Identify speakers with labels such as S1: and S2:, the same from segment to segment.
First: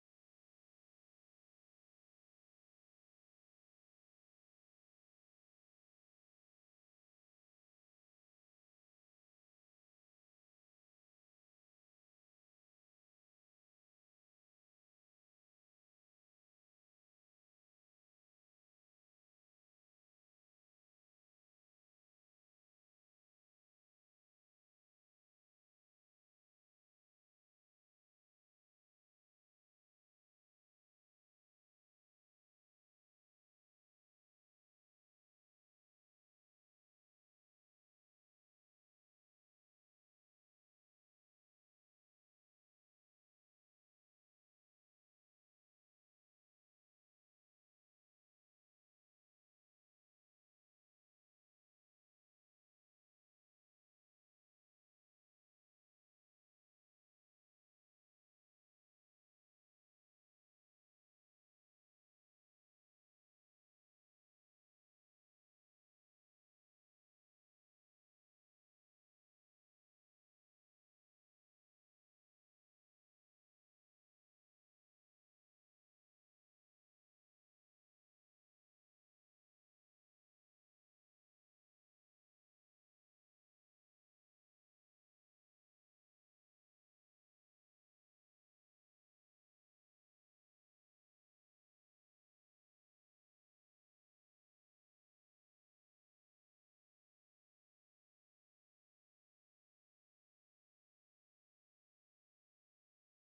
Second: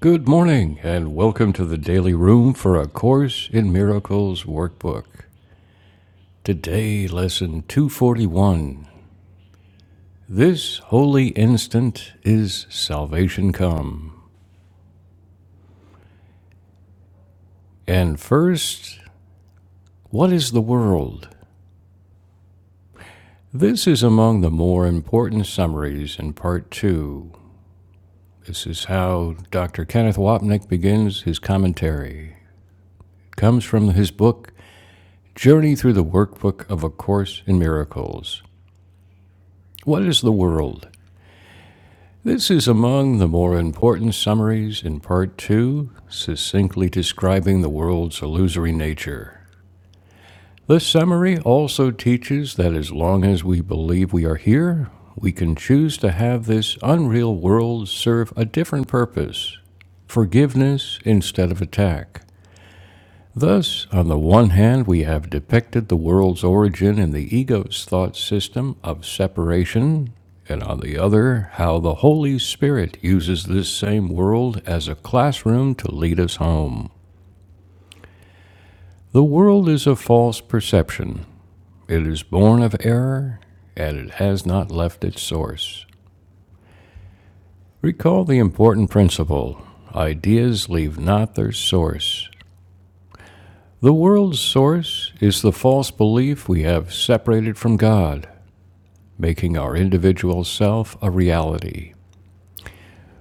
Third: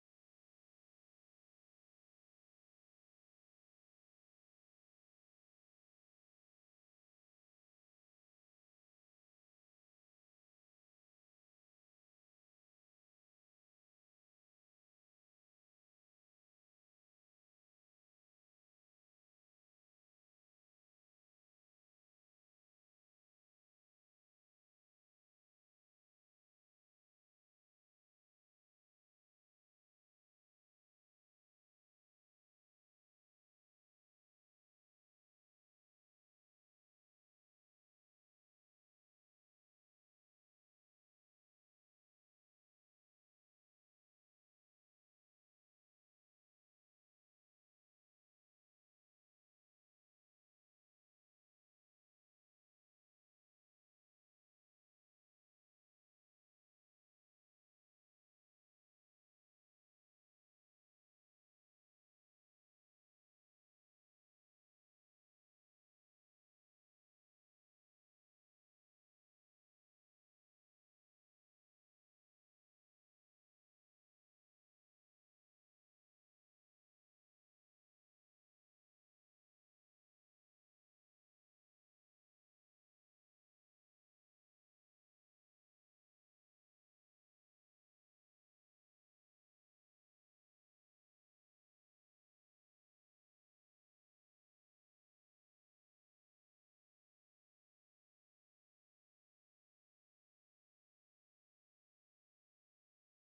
S1: Good morning, and welcome to the Daily Room for A Course in Miracles workbook. Today, lesson 241. This holy instant is salvation come. And first, what is the world? This is among the more important summaries in part two. This is how Dr. Kenneth Wapnick begins his commentary. It comes from his book, Journey Through the Workbook of A Course in Miracles. What is the world? This is among the more important summaries in Part 2, succinctly describing the world's illusory nature. This summary also teaches that as long as we believe we are here, we can choose to have this unreal world serve a different purpose forgiveness instead of attack, Thus, on the one hand, we have depicted the world's origin in the ego's thought system of separation, and on the other, how the Holy Spirit uses this same world as a classroom to lead us home. The world is a false perception, it is born of error, and it has not left its source. Recall the important principle ideas leave not their source. The world's source is the false belief we have separated from God. making our individual self a reality.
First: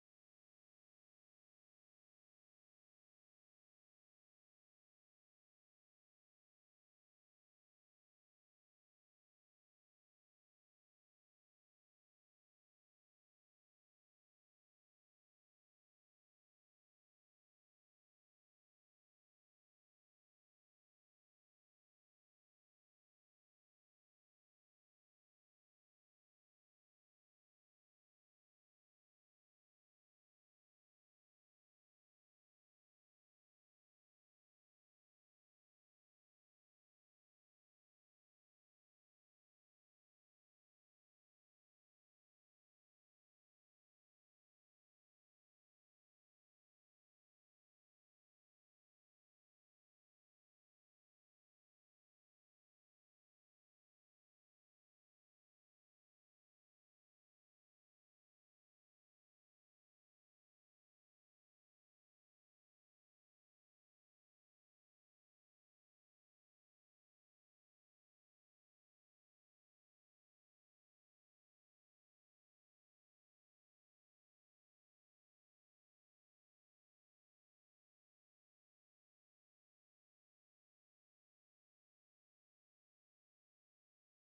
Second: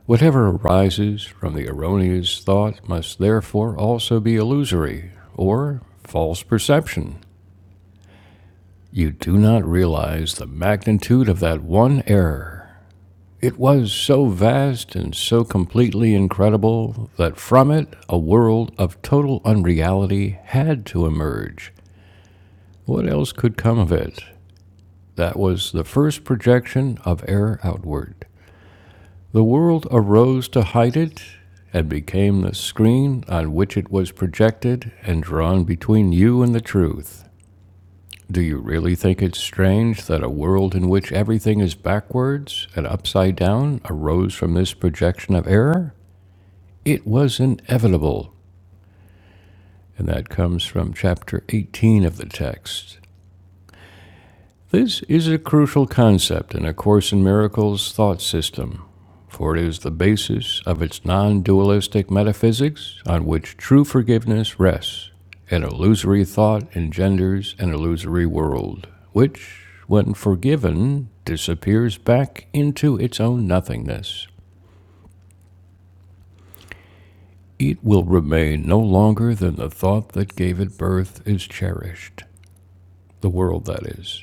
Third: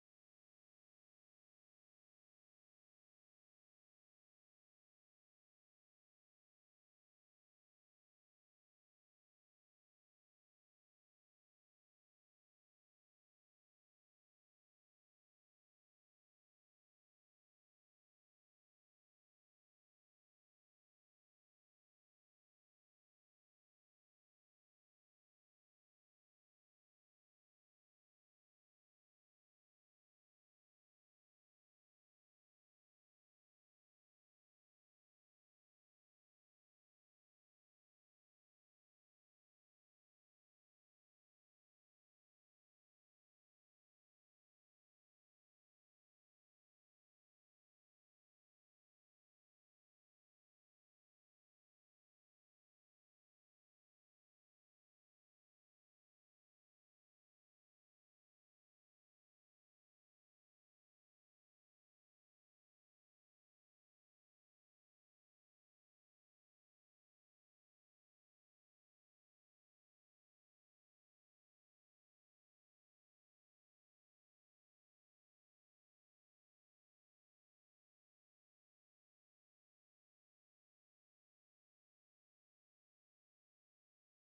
S1: Whatever arises from the erroneous thought must therefore also be illusory or false perception. You do not realize the magnitude of that one error. It was so vast and so completely incredible that from it a world of total unreality had to emerge. What else could come of it? That was the first projection of error outward. The world arose to hide it and became the screen on which it was projected and drawn between you and the truth. Do you really think it's strange that a world in which everything is backwards and upside down arose from this projection of error? It was inevitable. And that comes from chapter 18 of the text. This is a crucial concept in A Course in Miracles thought system, for it is the basis of its non dualistic metaphysics on which true forgiveness rests. An illusory thought engenders an illusory world, which, when forgiven, disappears back into its own nothingness. It will remain no longer than the thought that gave it birth is cherished, the world that is.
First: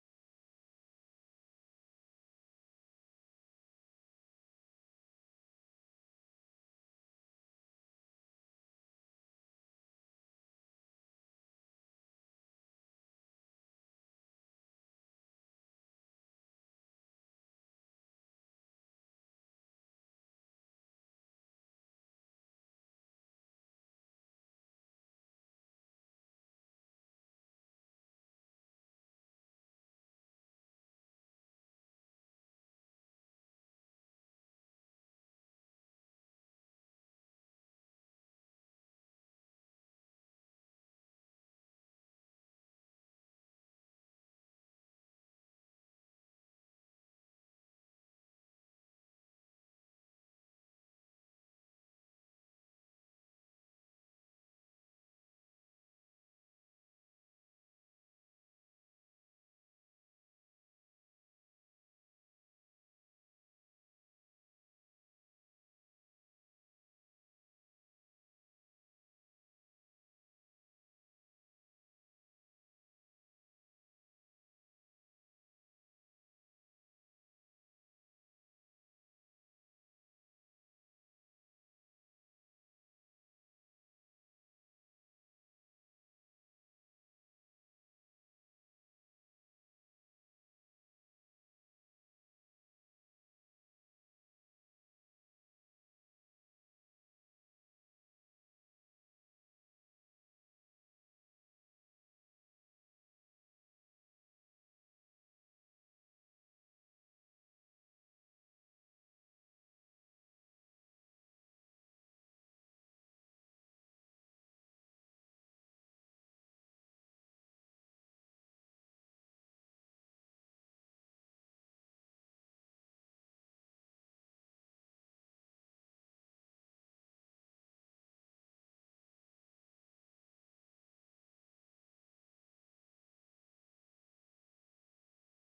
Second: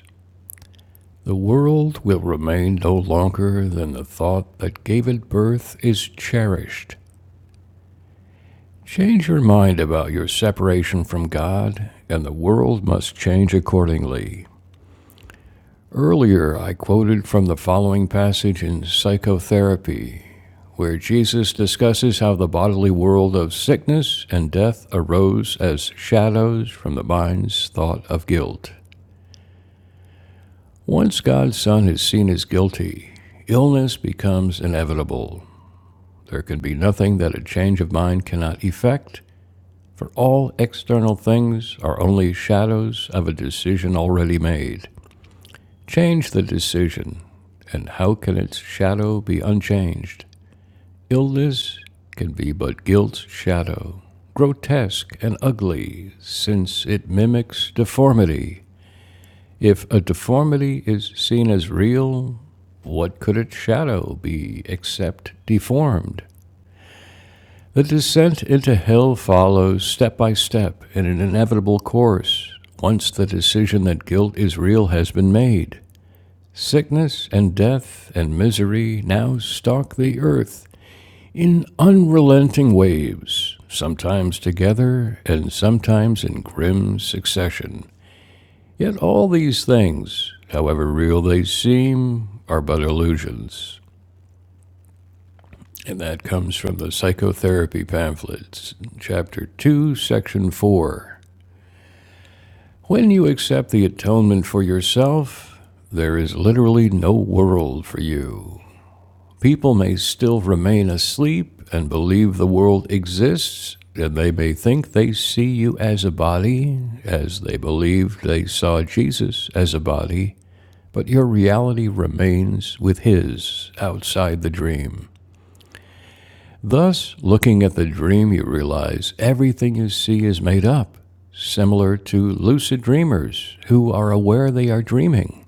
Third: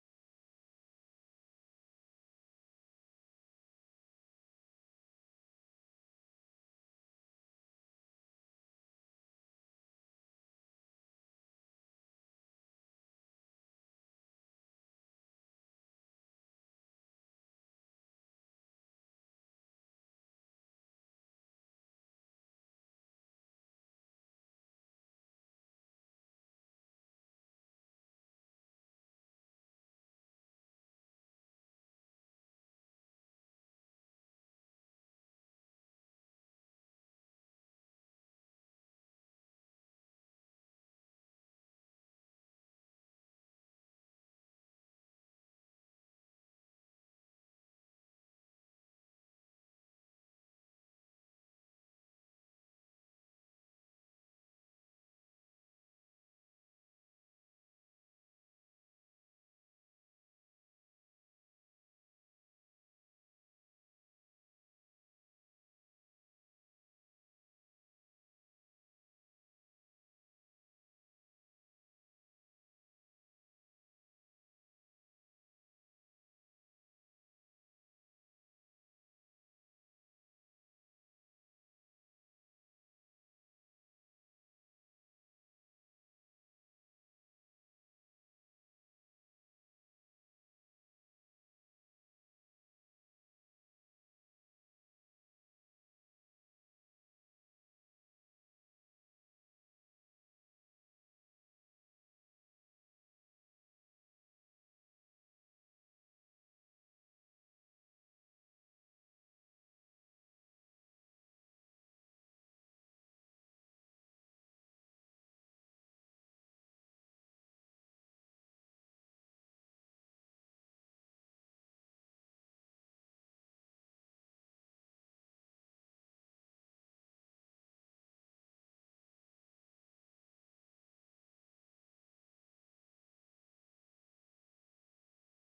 S1: The world will remain no longer than the thought that gave it birth is cherished. Change your mind about your separation from God, and the world must change accordingly. Earlier, I quoted from the following passage in Psychotherapy, where Jesus discusses how the bodily world of sickness and death arose as shadows from the mind's thought of guilt. Once God's Son is seen as guilty, illness becomes inevitable, There can be nothing that a change of mind cannot effect, for all external things are only shadows of a decision already made. Change the decision, and how can its shadow be unchanged? Illness can be but guilt's shadow, grotesque and ugly, since it mimics deformity. If a deformity is seen as real, what could its shadow be except deformed? The descent into hell follows step by step in an inevitable course, once the decision that guilt is real has been made. Sickness and death and misery now stalk the earth in unrelenting waves, sometimes together and sometimes in grim succession. Yet all these things, however real they seem, are but illusions. And that comes from the Psychotherapy Pamphlets, Chapter 2, Section 4. When you accept the atonement for yourself, there is literally no world for you. People may still remain asleep and believe the world exists, and they may think they see you as a body, as they believed they saw Jesus as a body, but your reality remains with His outside the dream. Thus, looking at the dream, you realize everything you see is made up, similar to lucid dreamers who are aware they are dreaming.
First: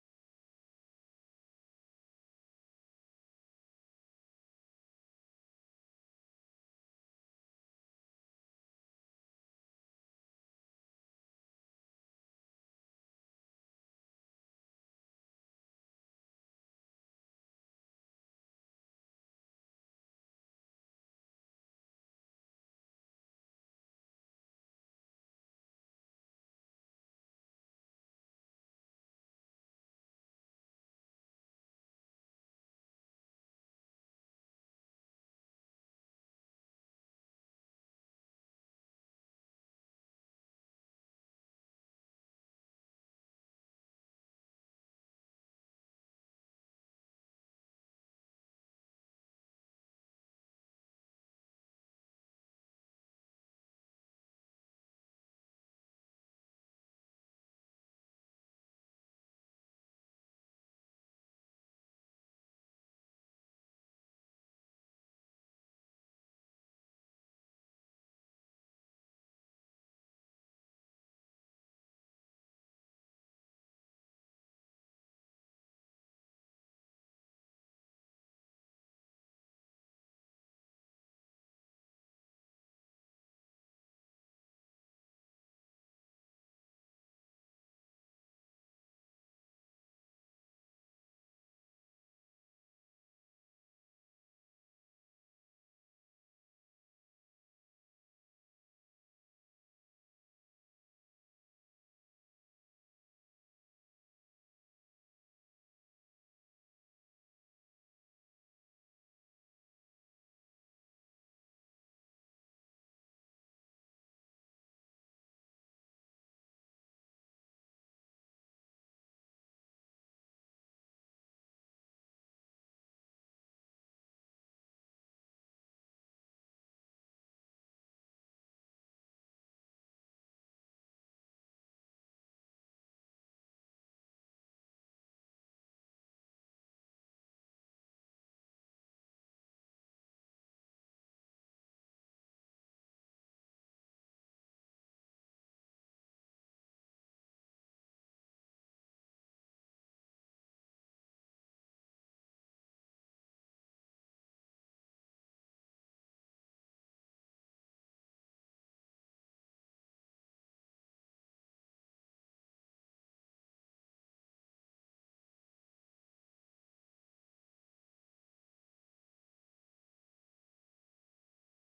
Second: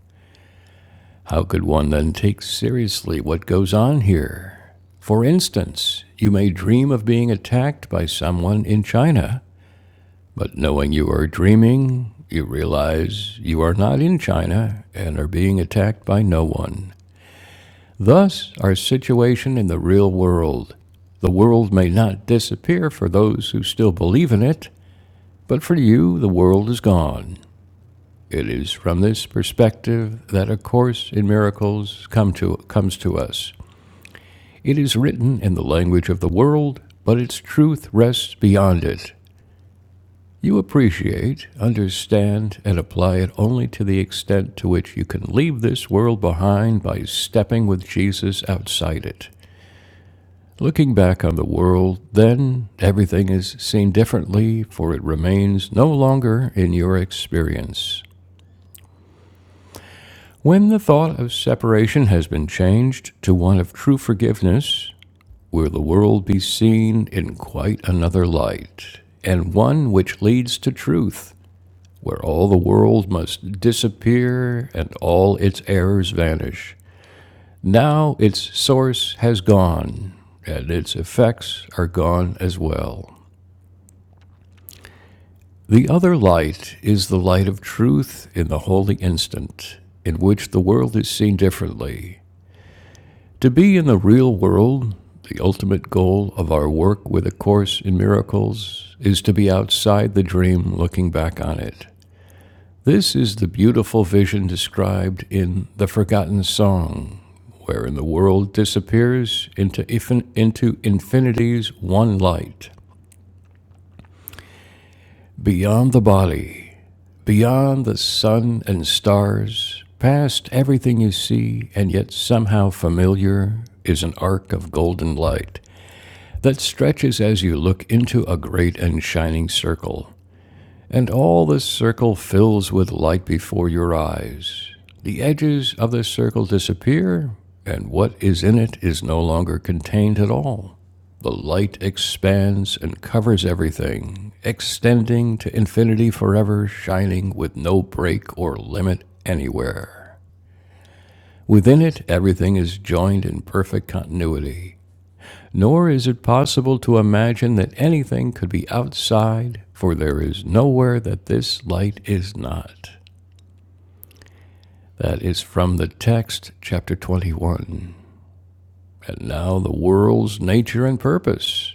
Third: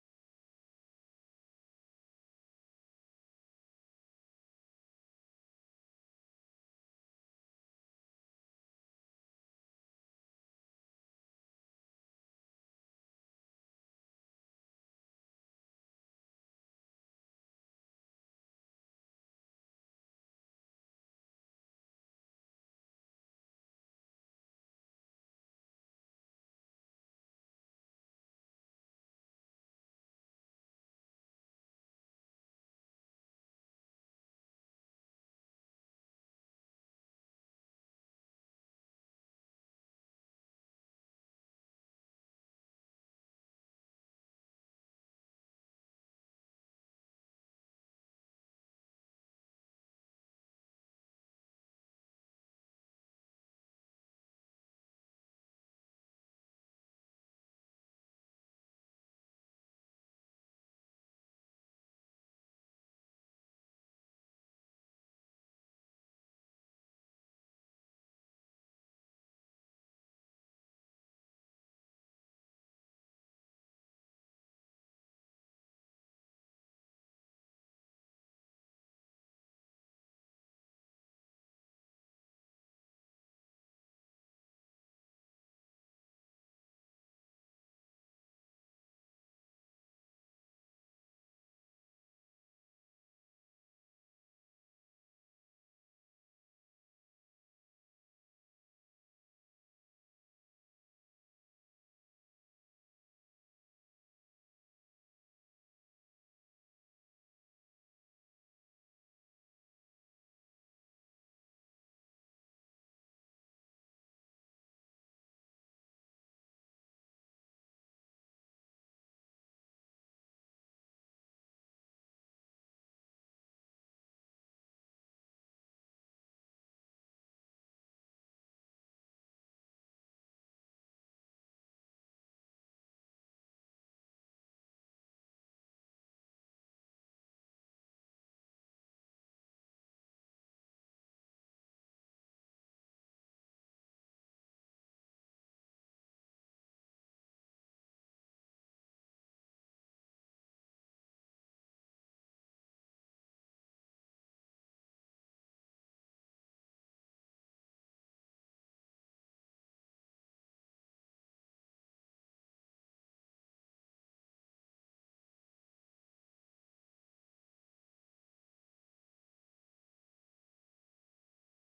S1: How could one then take seriously what goes on here? For instance, you may dream of being attacked by someone in China, but knowing you are dreaming, you realize you are not in China and are being attacked by no one. Thus, our situation in the real world. The world may not disappear for those who still believe in it, but for you, the world is gone. It is from this perspective that A Course in Miracles come to, comes to us. It is written in the language of the world, but its truth rests beyond it. You appreciate, understand, and apply it only to the extent to which you can leave this world behind by stepping with Jesus outside it. Looking back on the world, then everything is seen differently, for it remains no longer in your experience. When the thought of separation has been changed to one of true forgiveness, will the world be seen in quite another light, and one which leads to truth, where all the world must disappear and all its errors vanish. Now its source has gone, and its effects are gone as well. The other light is the light of truth in the holy instant, in which the world is seen differently. To be in the real world, the ultimate goal of our work with A Course in Miracles, is to be outside the dream looking back on it. This is the beautiful vision described in The Forgotten Song, wherein the world disappears into, into infinity's one light, beyond the body Beyond the sun and stars, past everything you see and yet somehow familiar, is an arc of golden light that stretches as you look into a great and shining circle. And all the circle fills with light before your eyes. The edges of the circle disappear, and what is in it is no longer contained at all. The light expands and covers everything, extending to infinity forever, shining with no break or limit anywhere. Within it, everything is joined in perfect continuity. Nor is it possible to imagine that anything could be outside, for there is nowhere that this light is not. That is from the text, chapter 21. And now the world's nature and purpose.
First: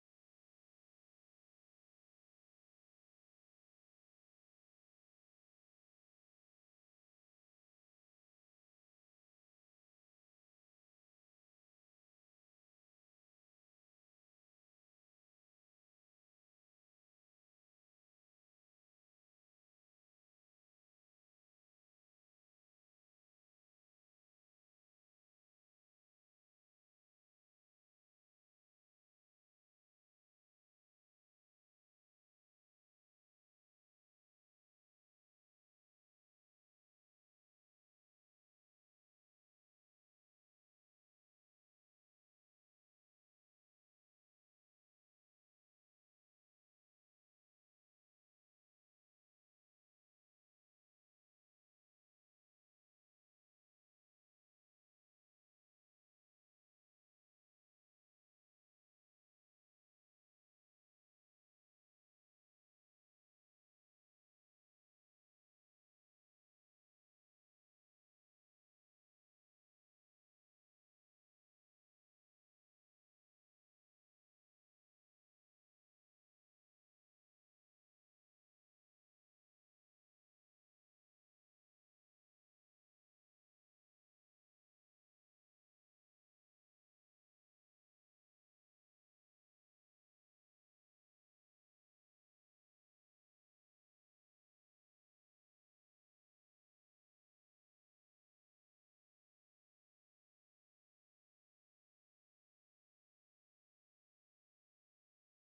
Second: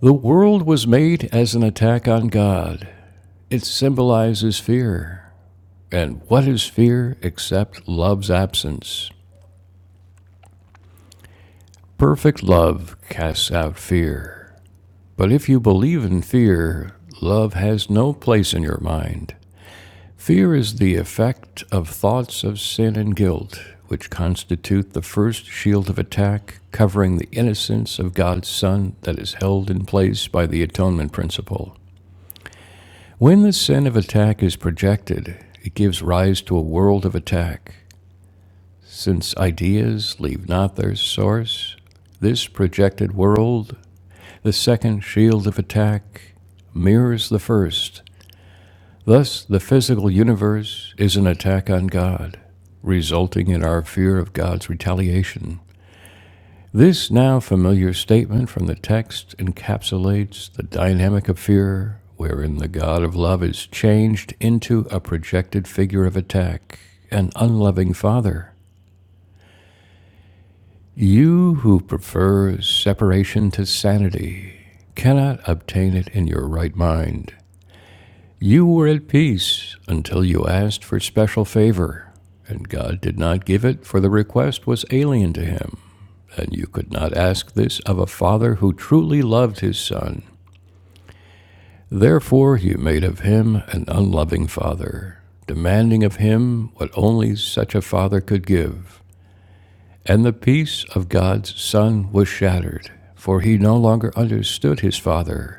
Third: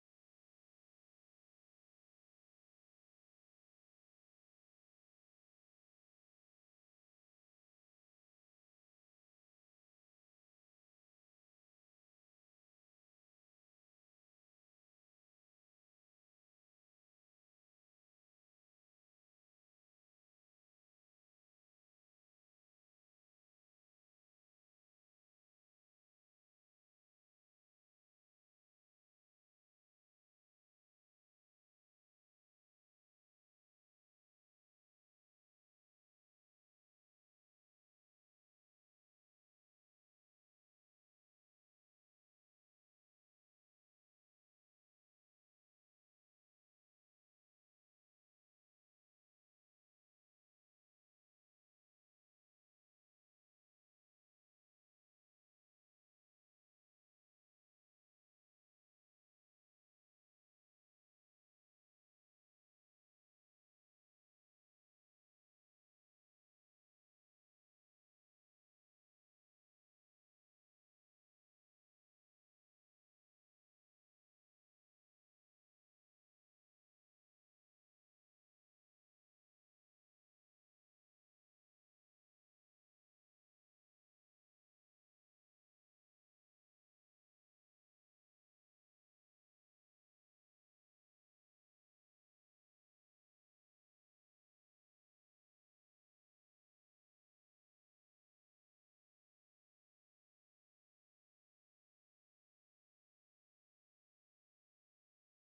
S1: The world was made as an attack on God. It symbolizes fear. And what is fear except love's absence? Perfect love casts out fear. But if you believe in fear, love has no place in your mind. Fear is the effect of thoughts of sin and guilt, which constitute the first shield of attack covering the innocence of God's Son that is held in place by the atonement principle. When the sin of attack is projected, it gives rise to a world of attack. Since ideas leave not their source, this projected world, the second shield of attack, mirrors the first Thus, the physical universe is an attack on God, resulting in our fear of God's retaliation. This now familiar statement from the text encapsulates the dynamic of fear, wherein the God of love is changed into a projected figure of attack, an unloving father. You who prefer separation to sanity cannot obtain it in your right mind. You were at peace until you asked for special favor, and God did not give it, for the request was alien to him. And you could not ask this of a father who truly loved his son. Therefore, you made of him an unloving father, demanding of him what only such a father could give. And the peace of God's Son was shattered, for he no longer understood his father,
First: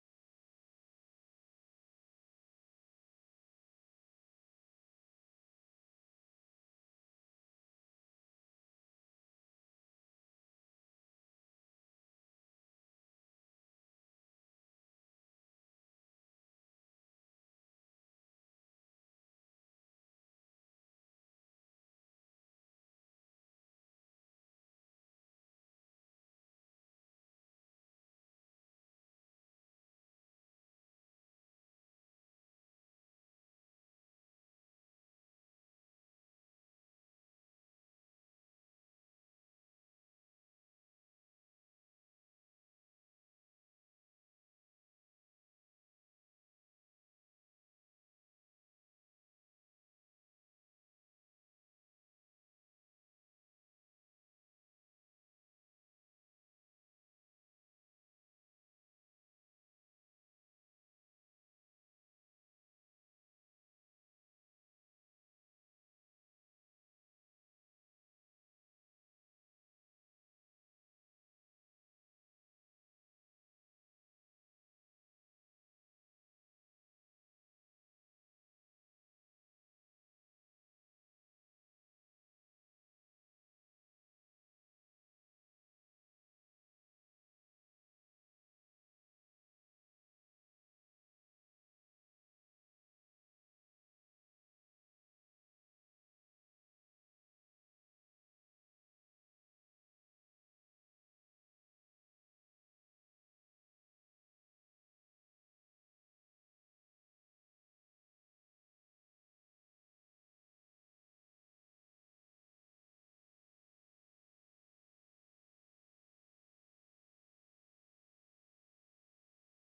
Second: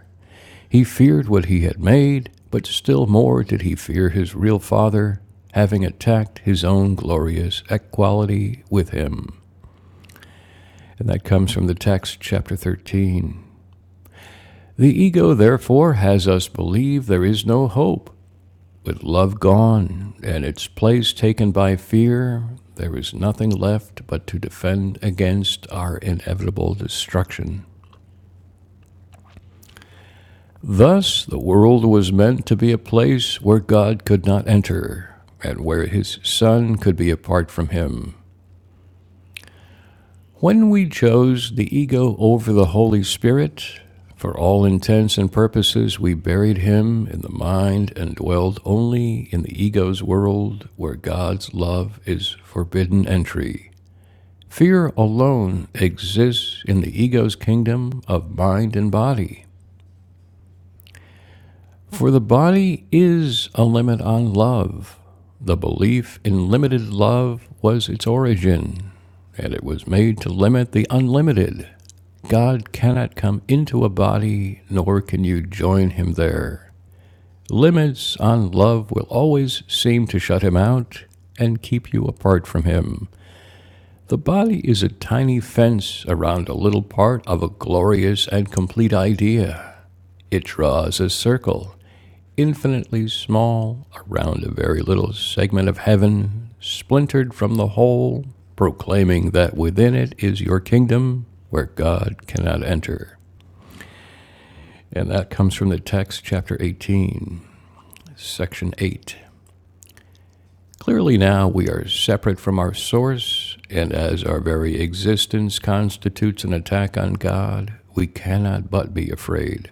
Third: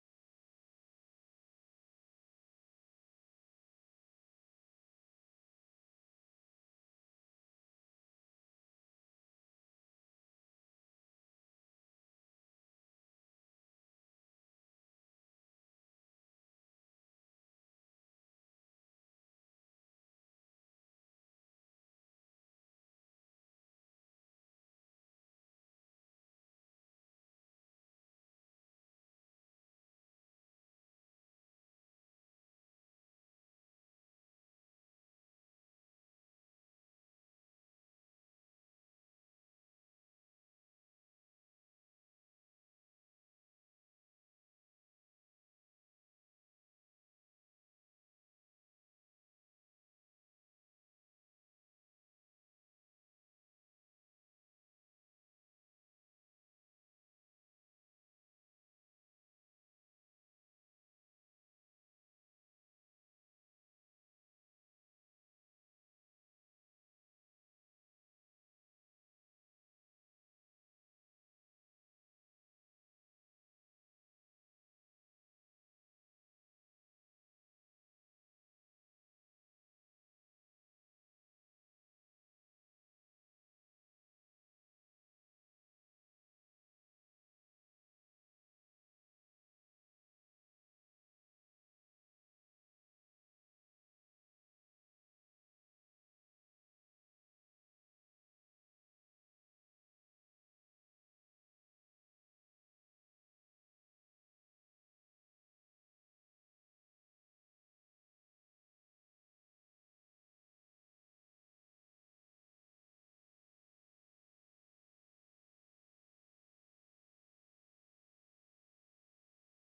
S1: he feared what he had made, but still more did he fear his real father, having attacked his own glorious equality with him. And that comes from the text, chapter 13. The ego, therefore, has us believe there is no hope. With love gone and its place taken by fear, there is nothing left but to defend against our inevitable destruction. Thus, the world was meant to be a place where God could not enter, and where his Son could be apart from him. When we chose the ego over the Holy Spirit, for all intents and purposes, we buried him in the mind and dwelled only in the ego's world where God's love is forbidden entry. Fear alone exists in the ego's kingdom of mind and body. For the body is a limit on love. The belief in limited love was its origin, and it was made to limit the unlimited. God cannot come into a body, nor can you join him there. Limits on love will always seem to shut him out and keep you apart from him. The body is a tiny fence around a little part of a glorious and complete idea. It draws a circle infinitely small, around a very little segment of heaven, splintered from the whole, proclaiming that within it is your kingdom where God cannot enter. And that comes from the text, chapter 18, section 8. Clearly, now we are separate from our source, and as our very existence constitutes an attack on God, we cannot but be afraid.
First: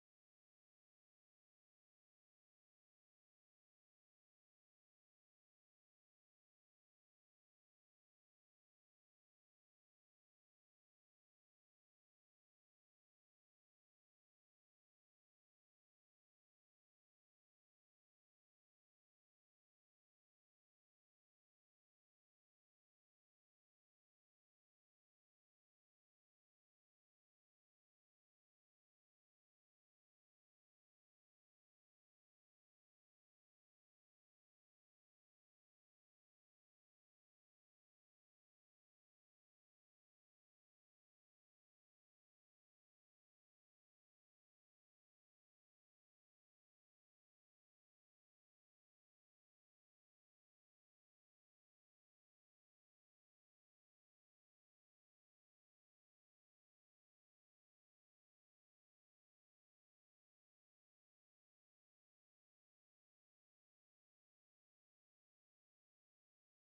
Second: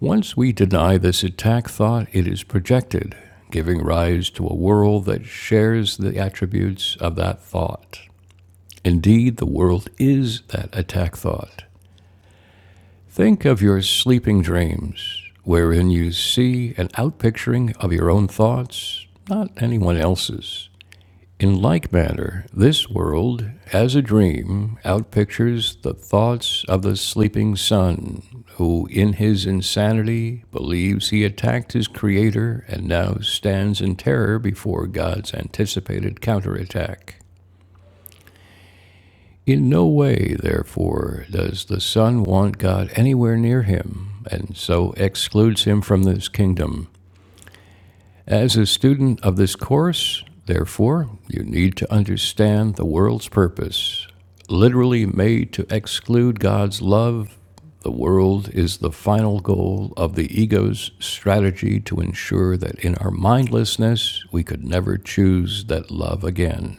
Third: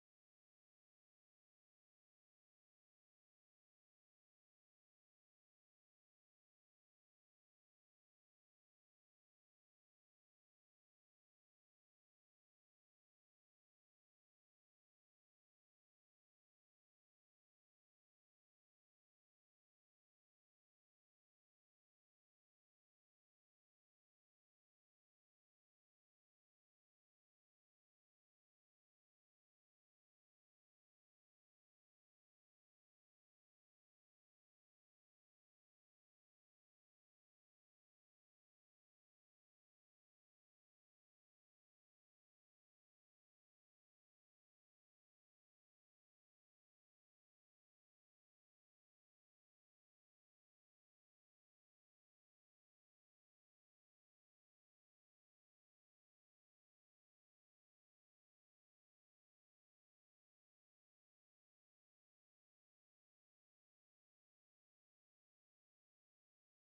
S1: Once we deny this attack thought, it is projected, giving rise to a world that shares the attributes of that thought. Indeed, the world is that attack thought. Think of your sleeping dreams, wherein you see an outpicturing of your own thoughts, not anyone else's. In like manner, this world, as a dream, outpictures the thoughts of the sleeping son, who in his insanity believes he attacked his creator and now stands in terror before God's anticipated counterattack. In no way, therefore, does the son want God anywhere near him, and so excludes him from this kingdom. As a student of this course, therefore, you need to understand the world's purpose. Literally made to exclude God's love, the world is the final goal of the ego's strategy to ensure that in our mindlessness we could never choose that love again.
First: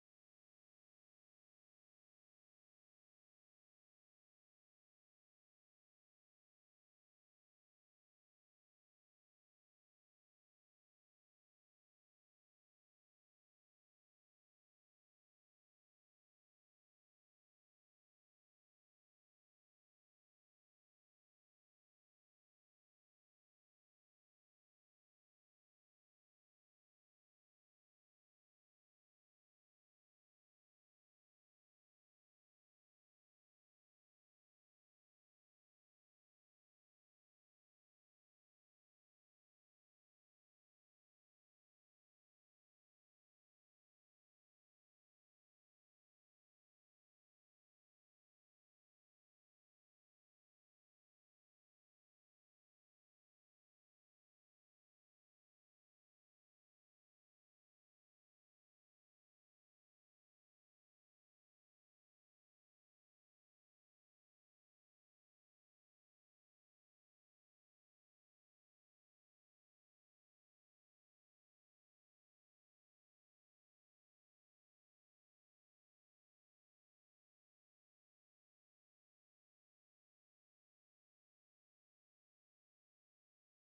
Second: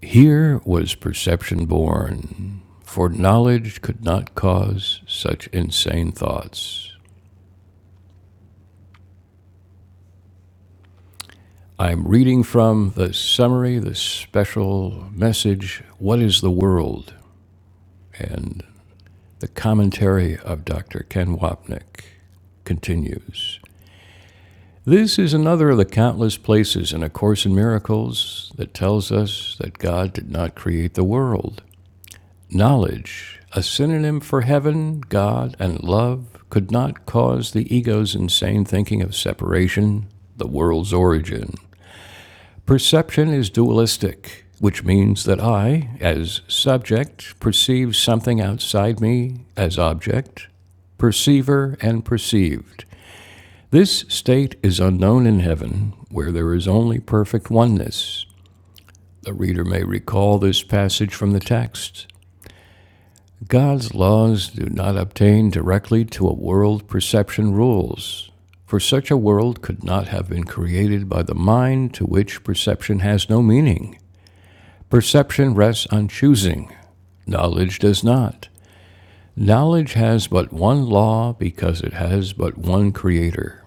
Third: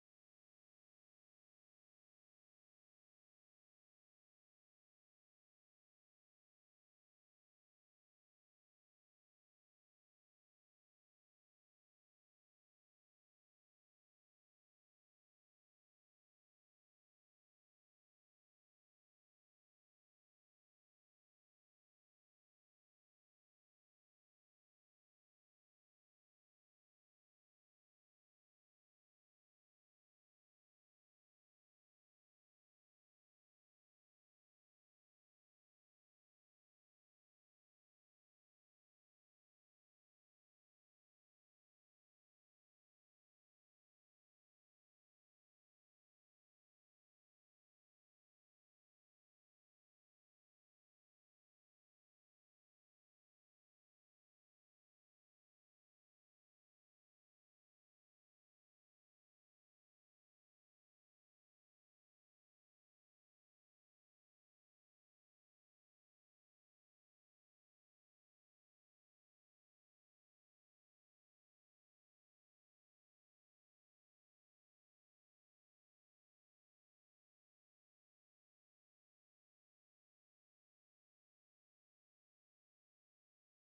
S1: Here was perception born, for knowledge could not cause such insane thoughts. I'm reading from the summary, the special message, What is the World? And the commentary of Dr. Ken Wapnick continues. This is another of the countless places in A Course in Miracles that tells us that God did not create the world. Knowledge, a synonym for heaven, God, and love, could not cause the ego's insane thinking of separation, the world's origin. Perception is dualistic, which means that I, as subject, perceive something outside me as object, perceiver and perceived. This state is unknown in heaven, where there is only perfect oneness. The reader may recall this passage from the text. God's laws do not obtain directly to a world perception rules, for such a world could not have been created by the mind to which perception has no meaning. Perception rests on choosing, knowledge does not. Knowledge has but one law because it has but one creator,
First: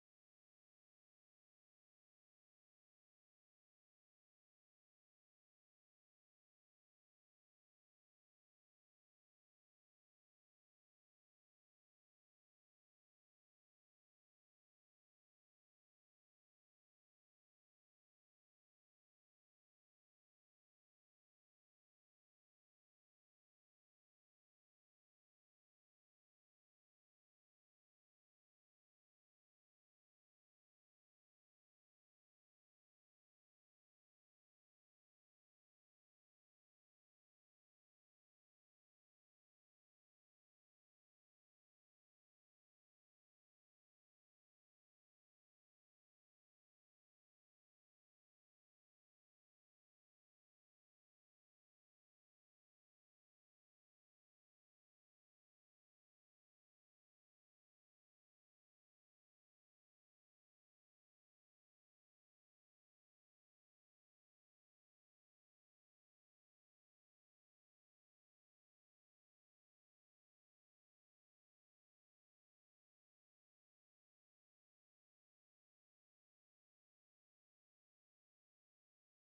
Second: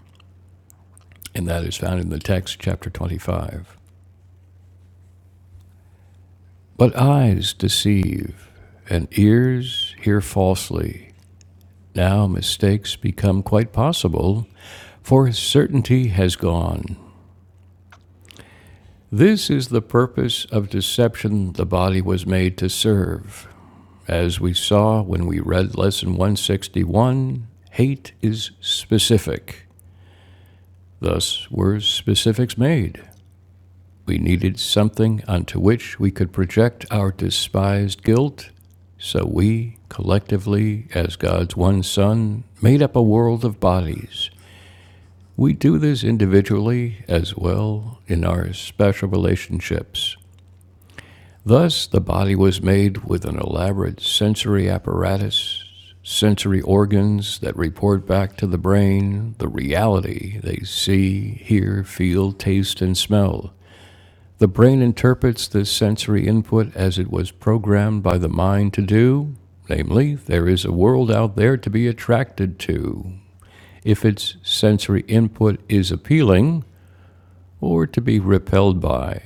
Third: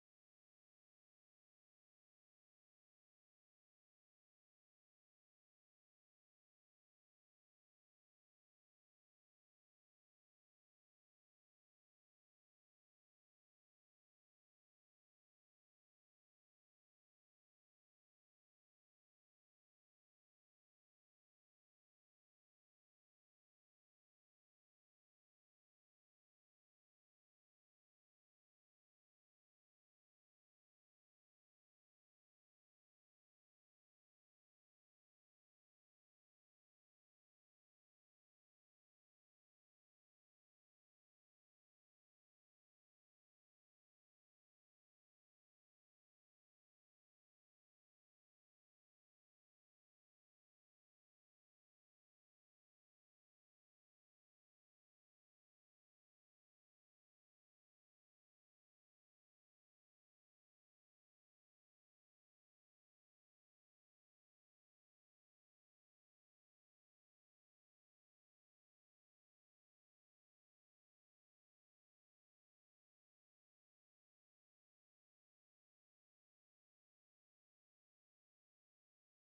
S1: and that is found in the text, chapter 25. But eyes deceive, and ears hear falsely. Now mistakes become quite possible, for certainty has gone. This is the purpose of deception the body was made to serve As we saw when we read Lesson 161, hate is specific. Thus were specifics made. We needed something onto which we could project our despised guilt, so we, collectively, as God's one Son, made up a world of bodies. We do this individually as well in our special relationships. Thus, the body was made with an elaborate sensory apparatus, sensory organs that report back to the brain the reality they see, hear, feel, taste, and smell. The brain interprets this sensory input as it was programmed by the mind to do, namely, there is a world out there to be attracted to. If its sensory input is appealing, or to be repelled by,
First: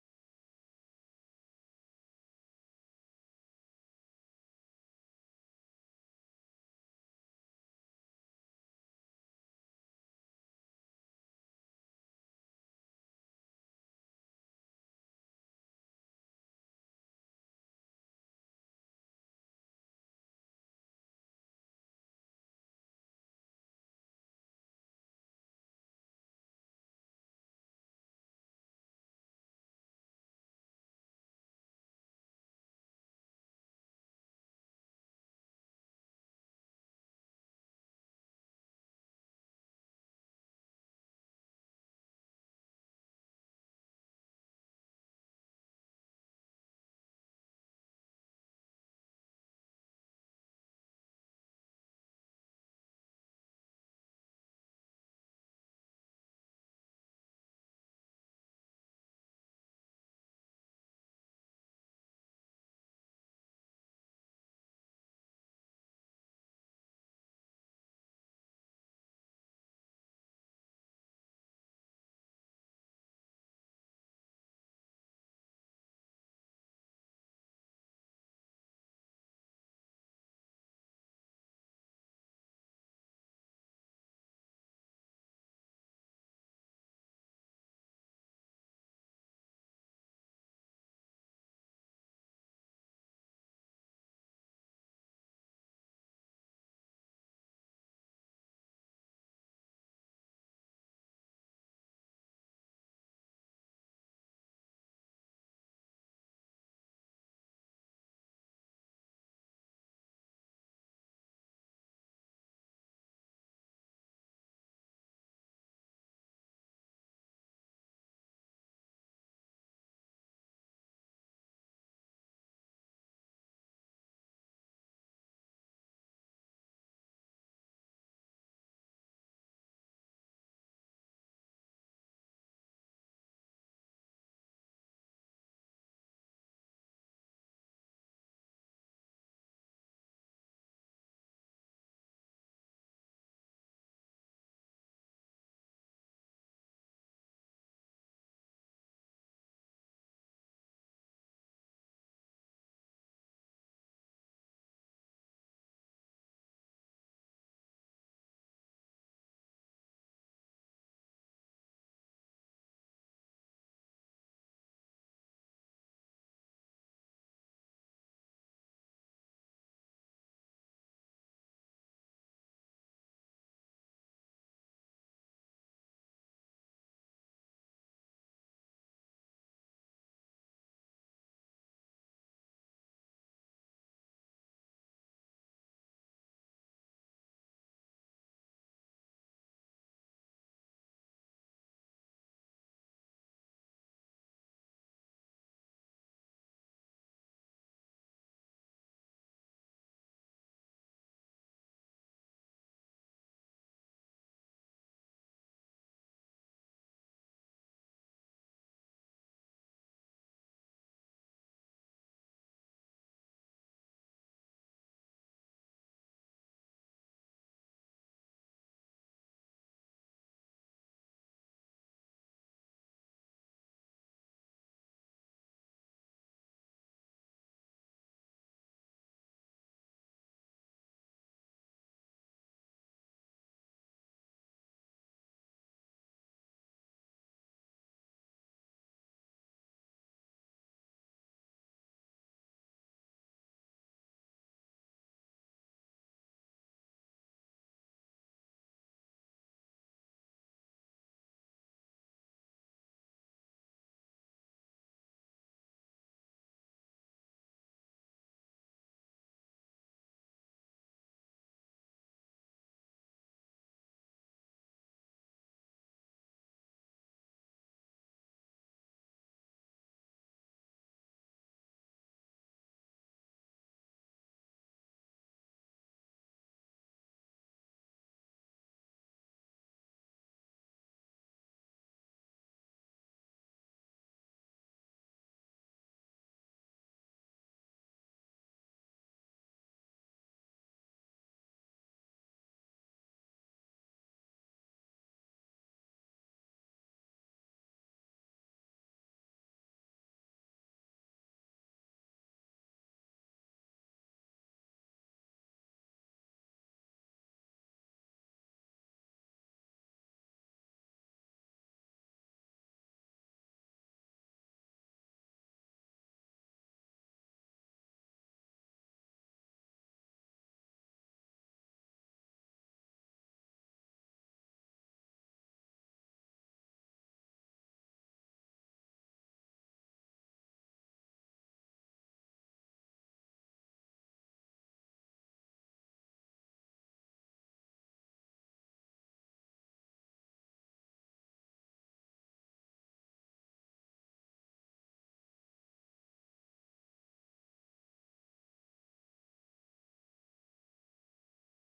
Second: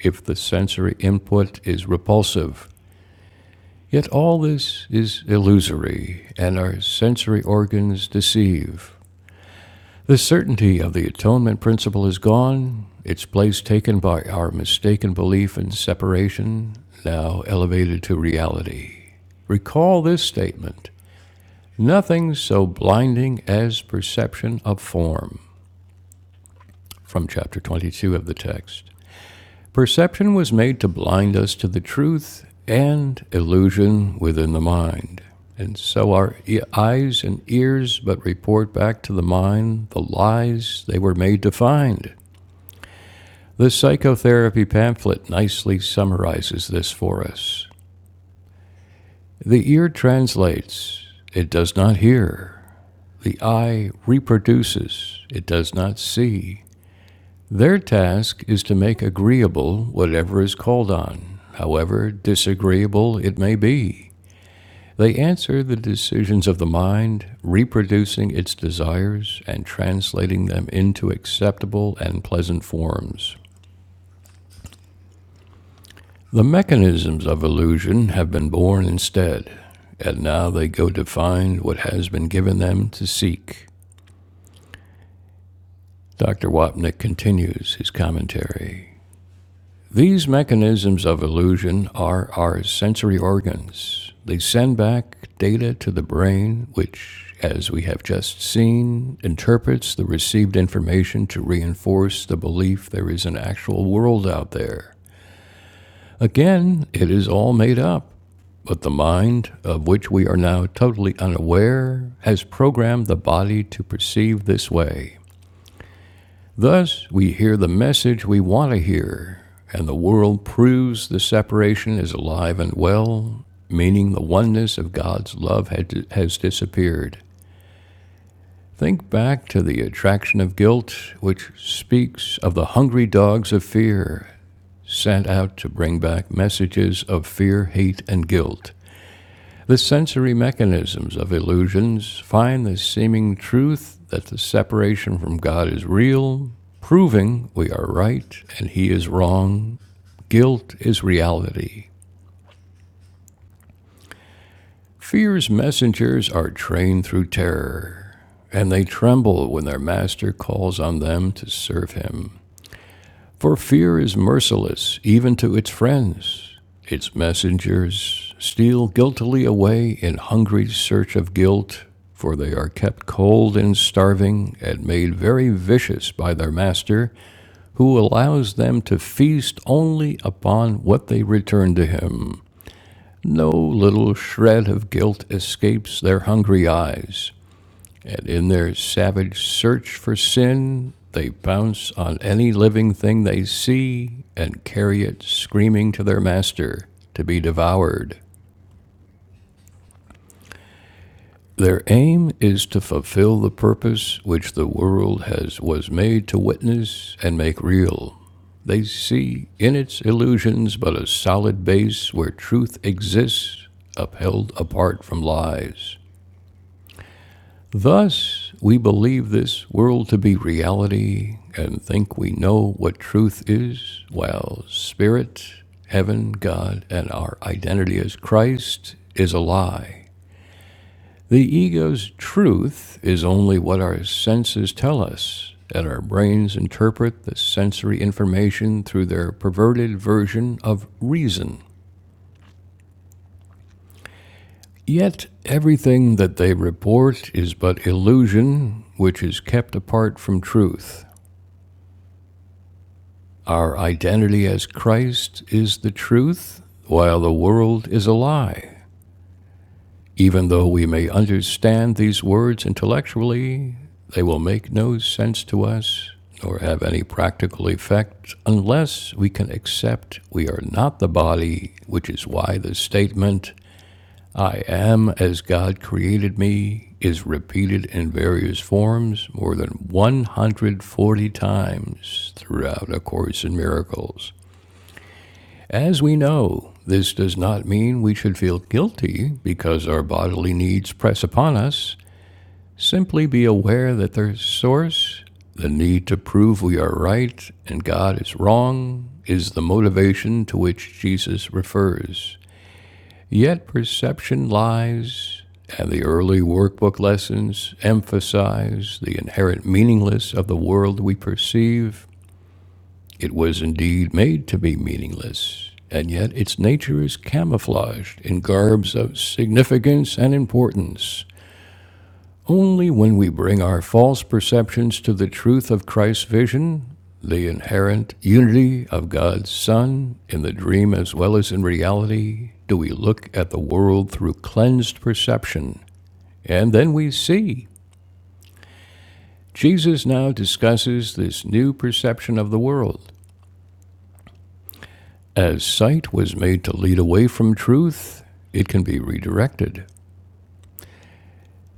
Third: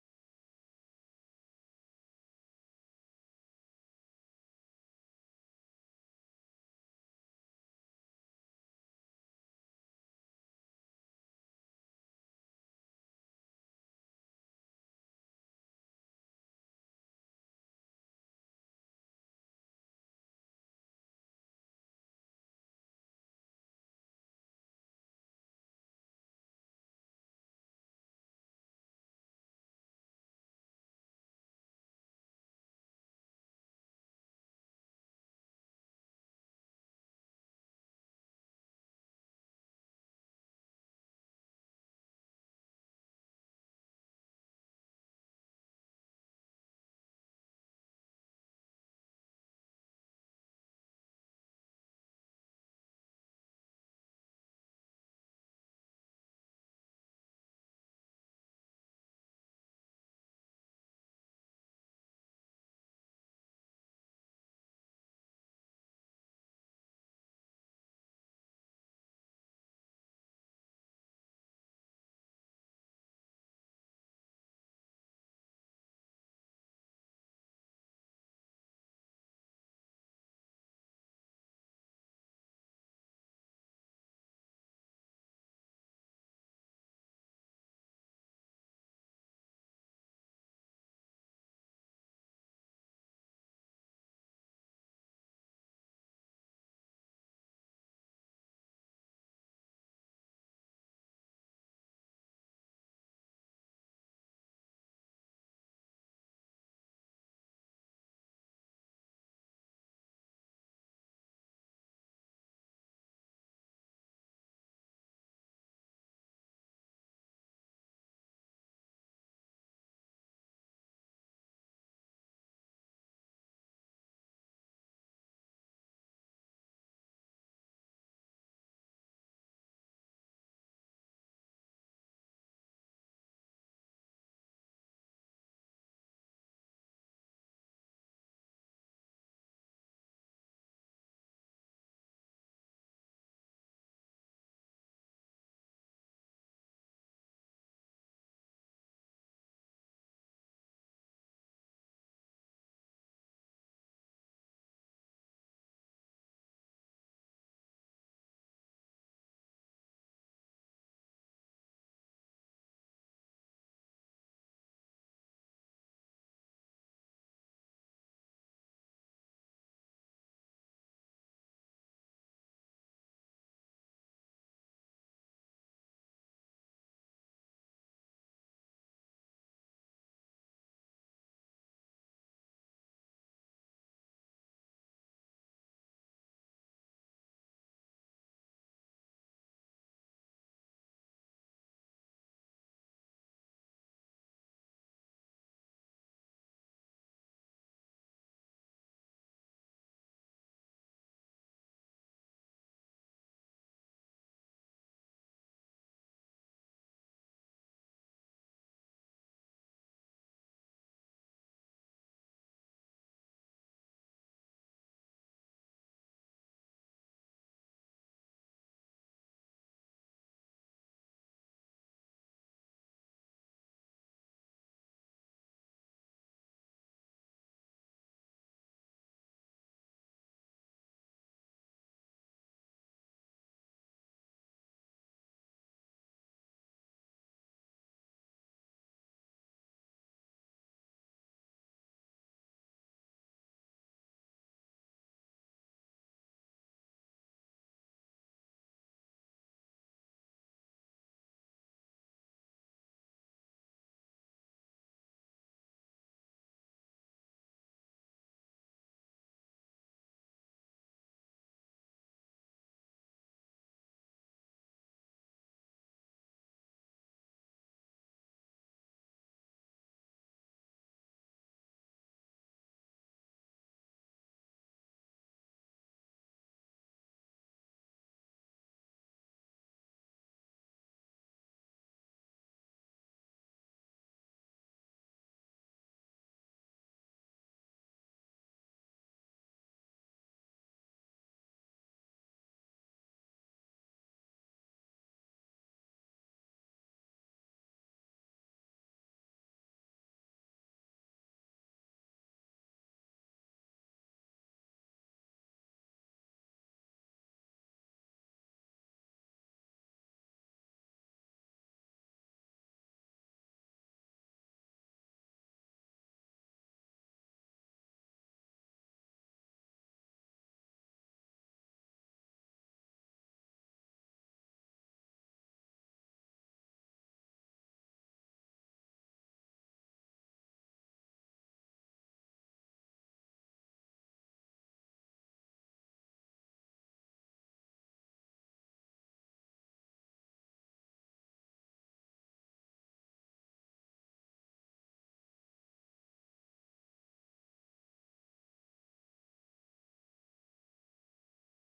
S1: if the sensory input is repulsive. Yet all this is illusory, and our sensory organs deceive. The certainty of the atonement principle is gone, its place taken by our mistaken belief in separation, now elevated to reality. Recall this statement Nothing so blinding as perception of form, from chapter 22 of the text. Perception was made to blind us to the truth and illusion within the mind. And so our e- eyes and ears but report back to the mind the lies they were made to find. The psychotherapy pamphlet nicely summarizes this for us. The ear translates, it does not hear. The eye reproduces, it does not see. Their task is to make agreeable whatever is called on, however disagreeable it may be. They answer the decisions of the mind, reproducing its desires and translating them into acceptable and pleasant forms. The mechanisms of illusion have been born instead, and now they go to find what has been given them to seek. Dr. Wapnick continues his commentary. These mechanisms of illusion are our sensory organs. They send back data to the brain, which, as we have just seen, interprets the received information to reinforce the belief there is an actual world out there. Again, it is all made up, but the mind, of which we are now totally unaware, has programmed the body to perceive this way. Thus, we hear the message we want to hear, and the world proves the separation is alive and well, meaning the oneness of God's love had, has disappeared. Think back to the attraction of guilt, which speaks of the hungry dogs of fear sent out to bring back messages of fear, hate, and guilt. The sensory mechanisms of illusions find the seeming truth that the separation from God is real, proving we are right and He is wrong. Guilt is reality. Fear's messengers are trained through terror, and they tremble when their master calls on them to serve him. For fear is merciless even to its friends. Its messengers steal guiltily away in hungry search of guilt, for they are kept cold and starving and made very vicious by their master, who allows them to feast only upon what they return to him. No little shred of guilt escapes their hungry eyes. And in their savage search for sin, they pounce on any living thing they see and carry it screaming to their master to be devoured. Their aim is to fulfill the purpose which the world has was made to witness and make real. They see in its illusions but a solid base where truth exists, upheld apart from lies. Thus, we believe this world to be reality and think we know what truth is, while spirit, heaven, God, and our identity as Christ is a lie. The ego's truth is only what our senses tell us, and our brains interpret the sensory information through their perverted version of reason. Yet everything that they report is but illusion, which is kept apart from truth. Our identity as Christ is the truth, while the world is a lie. Even though we may understand these words intellectually, they will make no sense to us nor have any practical effect unless we can accept we are not the body, which is why the statement, I am as God created me, is repeated in various forms more than 140 times throughout A Course in Miracles. As we know, this does not mean we should feel guilty because our bodily needs press upon us. Simply be aware that their source, the need to prove we are right and God is wrong, is the motivation to which Jesus refers. Yet perception lies, and the early workbook lessons emphasize the inherent meaninglessness of the world we perceive it was indeed made to be meaningless, and yet its nature is camouflaged in garbs of significance and importance. Only when we bring our false perceptions to the truth of Christ's vision, the inherent unity of God's Son in the dream as well as in reality, do we look at the world through cleansed perception. And then we see. Jesus now discusses this new perception of the world. As sight was made to lead away from truth, it can be redirected.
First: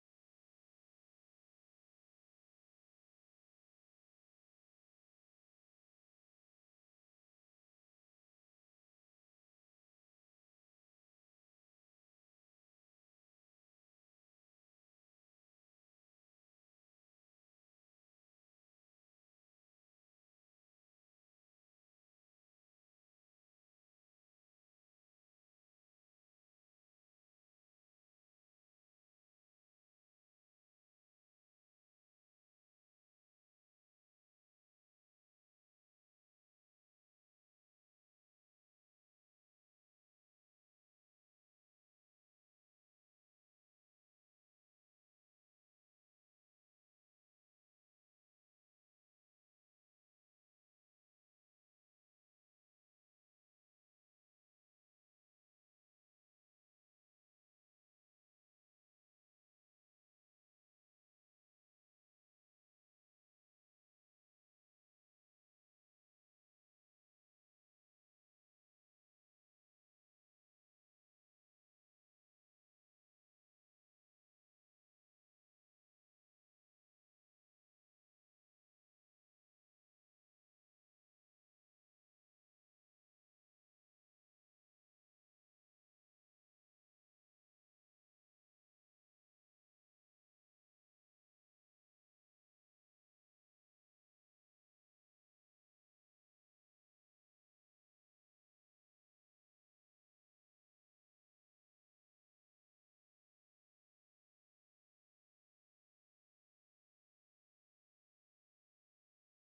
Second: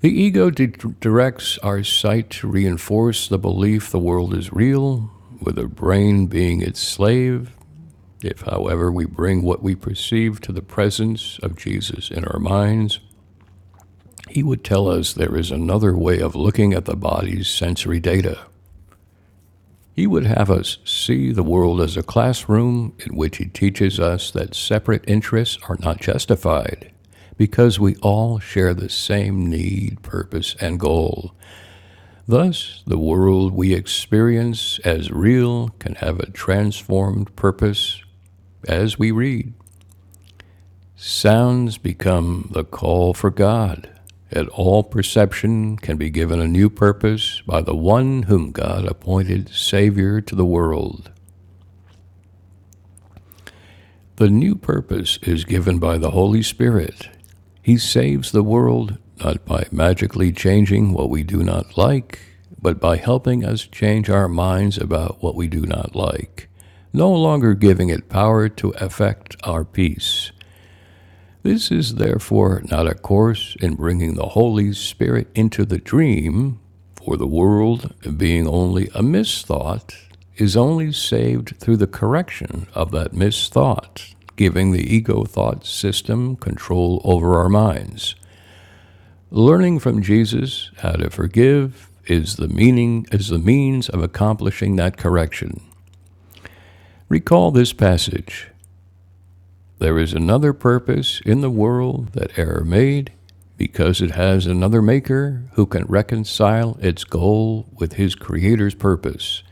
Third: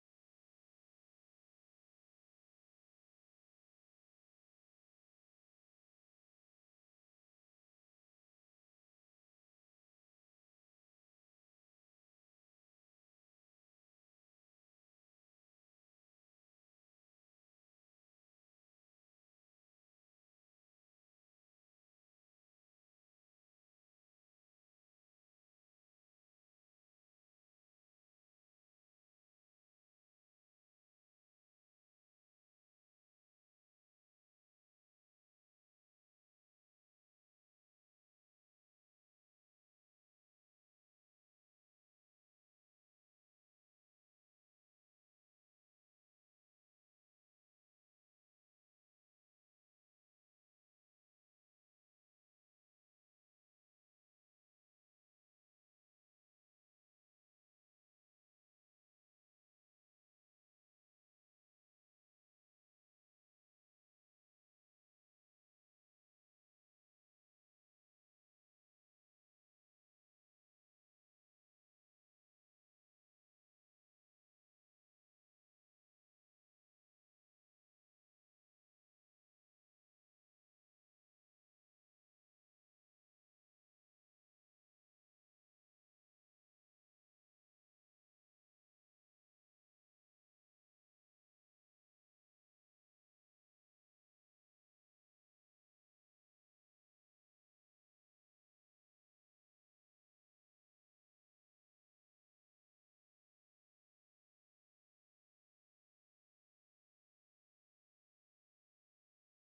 S1: The ego de- directs our sight to reinforce the belief the world is real, with the brain being its slave. If, however, we bring what we perceive to the presence of Jesus in our minds, he would tell us there is another way of looking at the body's sensory data. He would have us see the world as a classroom in which he teaches us that separate interests are not justified because we all share the same need, purpose, and goal. Thus, the world we experience as real can have a transformed purpose as we read. Sounds become the call for God, and all perception can be given a new purpose by the one whom God appointed Savior to the world. The new purpose is given by the Holy Spirit. He saves the world not by magically changing what we do not like, but by helping us change our minds about what we do not like, no longer giving it power to affect our peace. This is therefore not a course in bringing the Holy Spirit into the dream, for the world, being only a misthought, is only saved through the correction of that misthought, giving the ego thought system control over our minds. Learning from Jesus how to forgive is the meaning is the means of accomplishing that correction. Recall this passage There is another purpose in the world that error made, because it has another maker who can reconcile its goal with his creator's purpose.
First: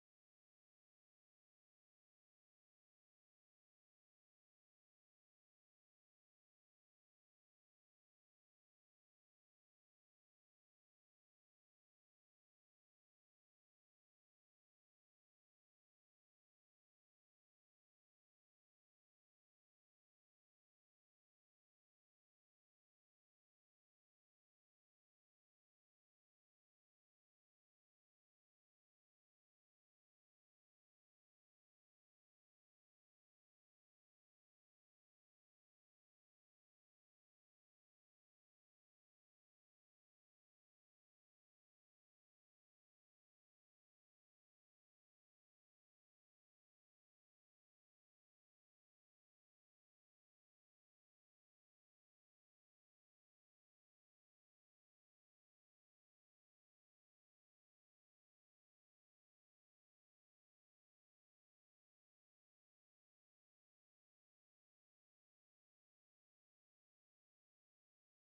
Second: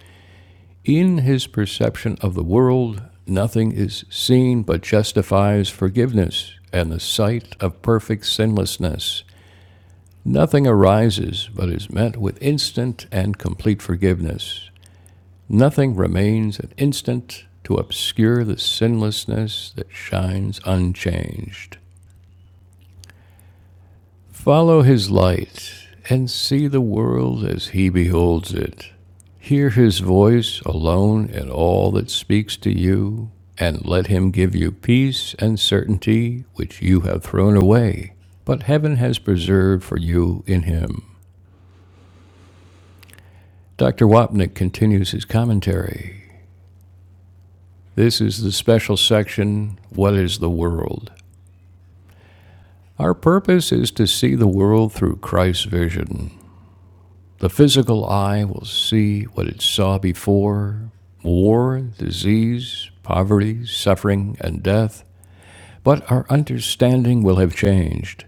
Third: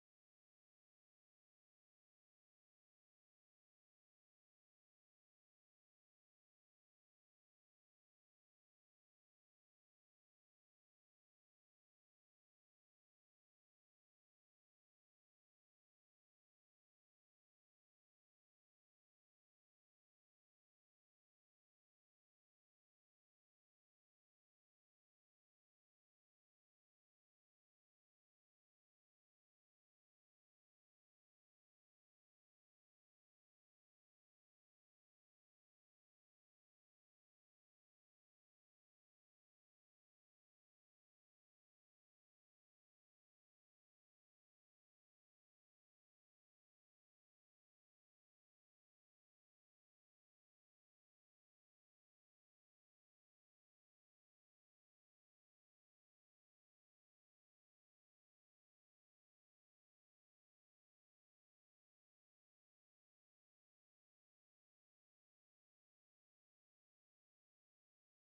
S1: In his perception of the world, nothing is seen but justifies forgiveness and the sight of perfect sinlessness. Nothing arises but is met with instant and complete forgiveness. Nothing remains an instant to obscure the sinlessness that shines unchanged. Follow his light and see the world as he beholds it. Hear his voice alone in all that speaks to you, and let him give you peace and certainty which you have thrown away, but heaven has preserved for you in him. Dr. Wapnick continues his commentary. This is the special section What is the World? Our purpose is to see the world through Christ's vision. The physical eye will see what it saw before war, disease, poverty, suffering, and death. But our understanding will have changed.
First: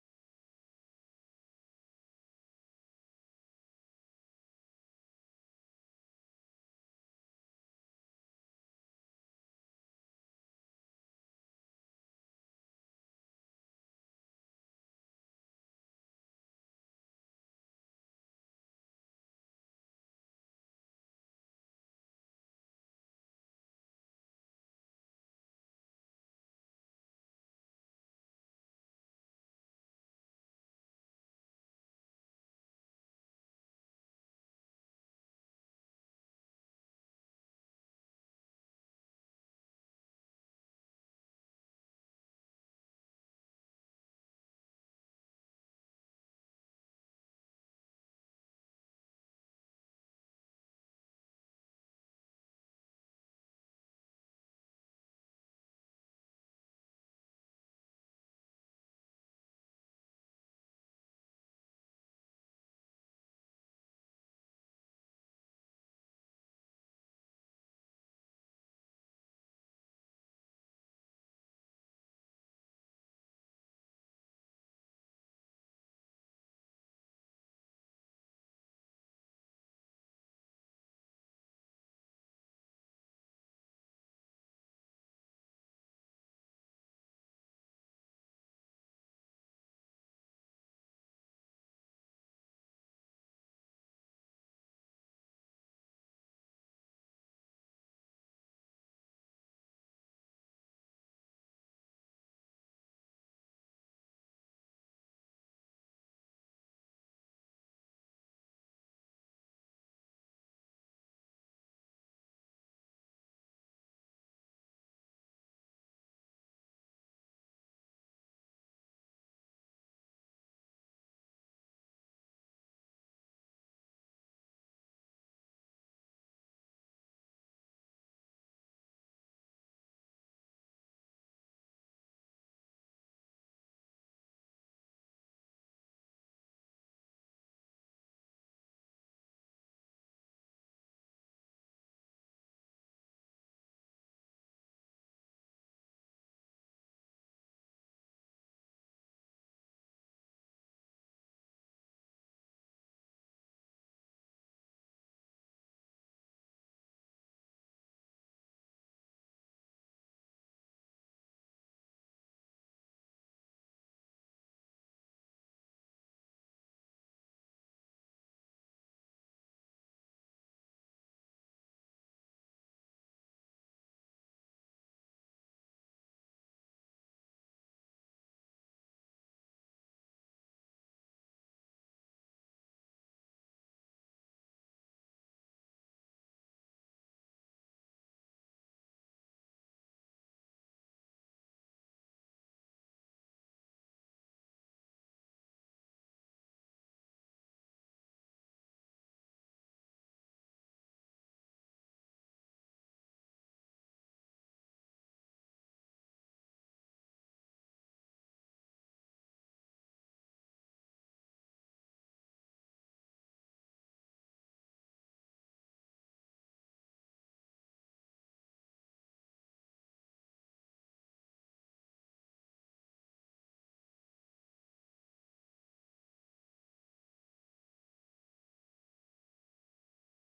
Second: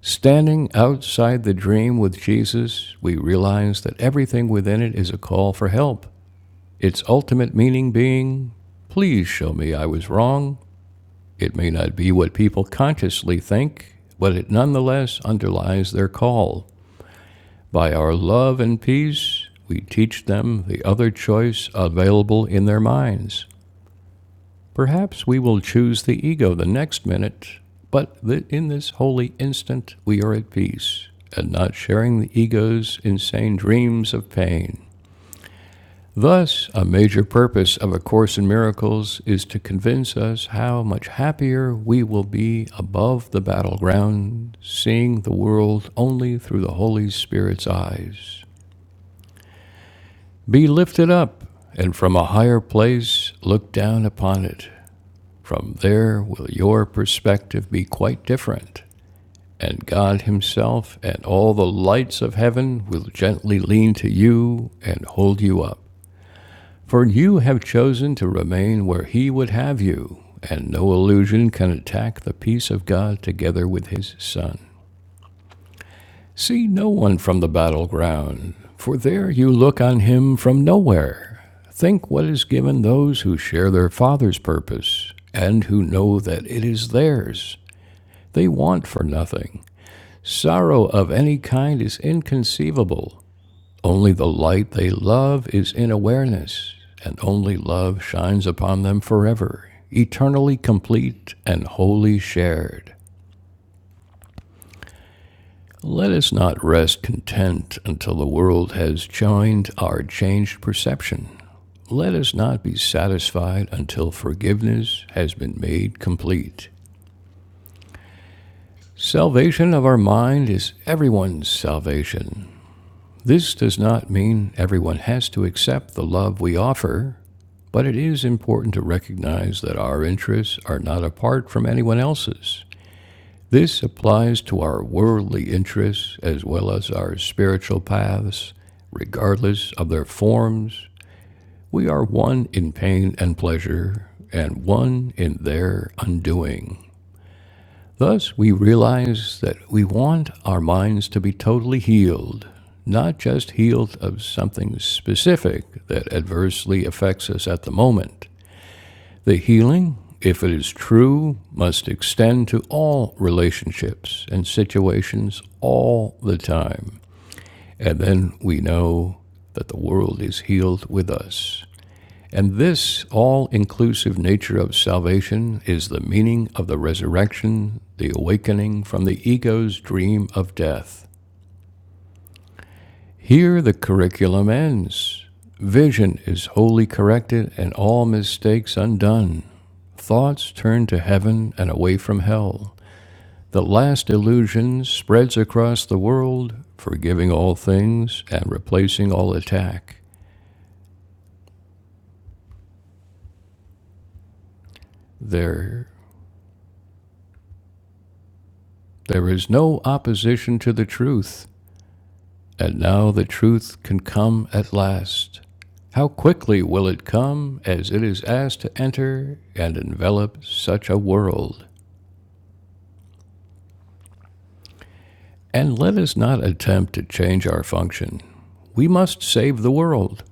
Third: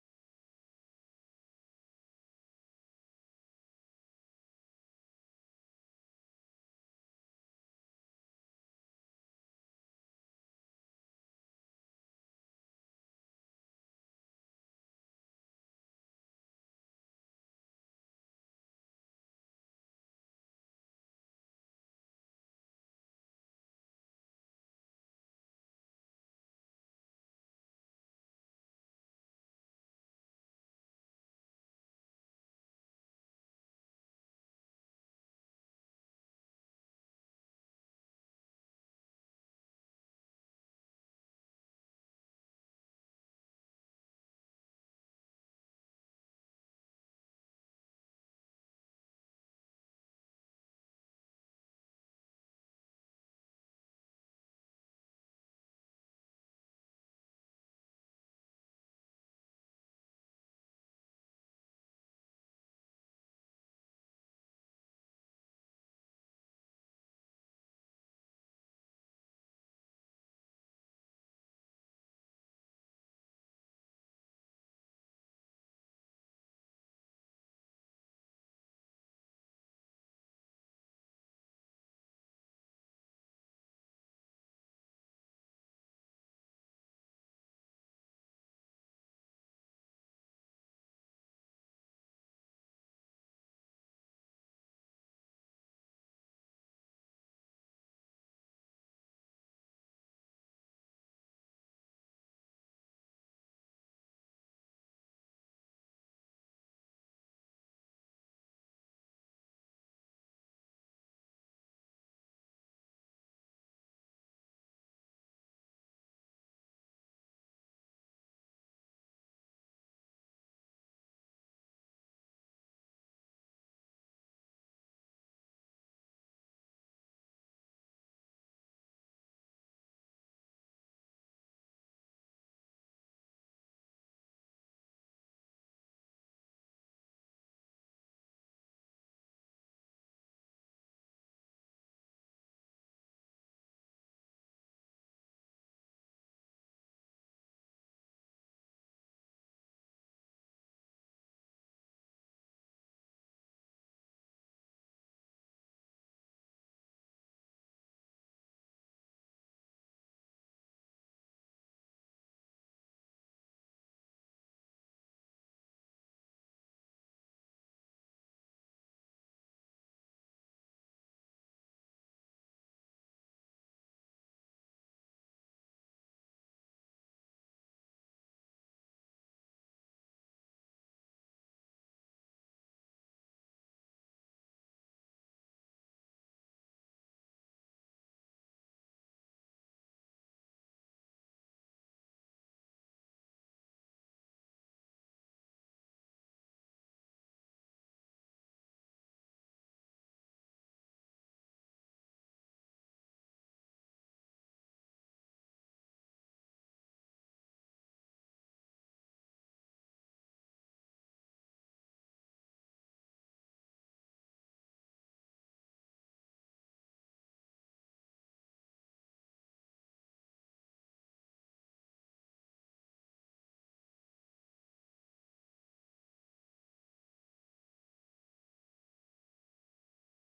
S1: Standing outside the dream with Jesus, we realize that everything within it is a call for help, its ultimate meaning being, Please show me I was wrong. It may not be what people consciously think, but it nonetheless underlies their call. By our love and peace, we teach them the other choice available in their minds. Perhaps we will choose the ego the next minute, but in this holy instant, we are at peace and not sharing the ego's insane dreams of pain. Thus, a major purpose of A Course in Miracles is to convince us how much happier we will be above the battleground, seeing the world only through the Holy Spirit's eyes. Be lifted up, and from a higher place look down upon it. From there will your perspective be quite different, and God Himself and all the lights of heaven will gently lean to you and hold you up. For you have chosen to remain where He would have you, and no illusion can attack the peace of God together with His Son. See no one from the battleground, for there you look on him from nowhere. Think what is given those who share their Father's purpose, and who know that it is theirs. They want for nothing. Sorrow of any kind is inconceivable. Only the light they love is in awareness, and only love shines upon them forever, eternally complete and wholly shared. Let us not rest content until the world has joined our changed perception. Let us not be satisfied until forgiveness has been made complete. Salvation of our mind is everyone's salvation. This does not mean everyone has to accept the love we offer, but it is important to recognize that our interests are not apart from anyone else's. This applies to our worldly interests as well as our spiritual paths, regardless of their forms. We are one in pain and pleasure, and one in their undoing. Thus, we realize that we want our minds to be totally healed, not just healed of something specific that adversely affects us at the moment. The healing, if it is true, must extend to all relationships and situations all the time. And then we know that the world is healed with us. And this all inclusive nature of salvation is the meaning of the resurrection, the awakening from the ego's dream of death. Here the curriculum ends. Vision is wholly corrected and all mistakes undone. Thoughts turn to heaven and away from hell. The last illusion spreads across the world, forgiving all things and replacing all attack. There, there is no opposition to the truth, and now the truth can come at last. How quickly will it come as it is asked to enter and envelop such a world? And let us not attempt to change our function. We must save the world.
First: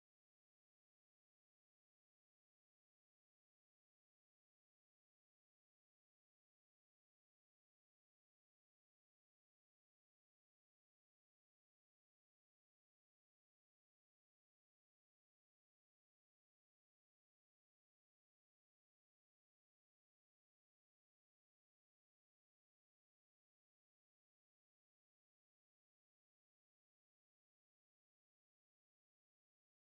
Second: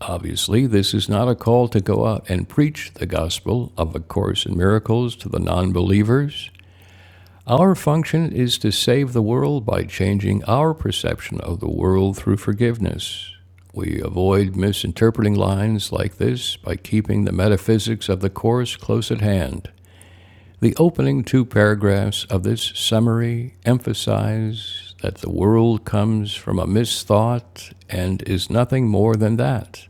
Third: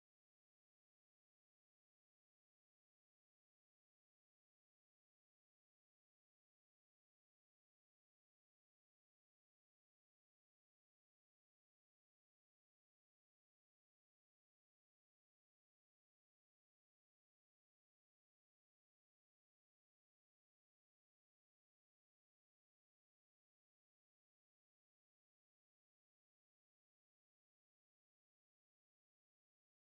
S1: Obviously, this is not a call to go out and preach the gospel of A Course in Miracles to the non believers. Our function is to save the world by changing our perception of the world through forgiveness. We avoid misinterpreting lines like this by keeping the metaphysics of the Course close at hand. The opening two paragraphs of this summary emphasize that the world comes from a misthought and is nothing more than that.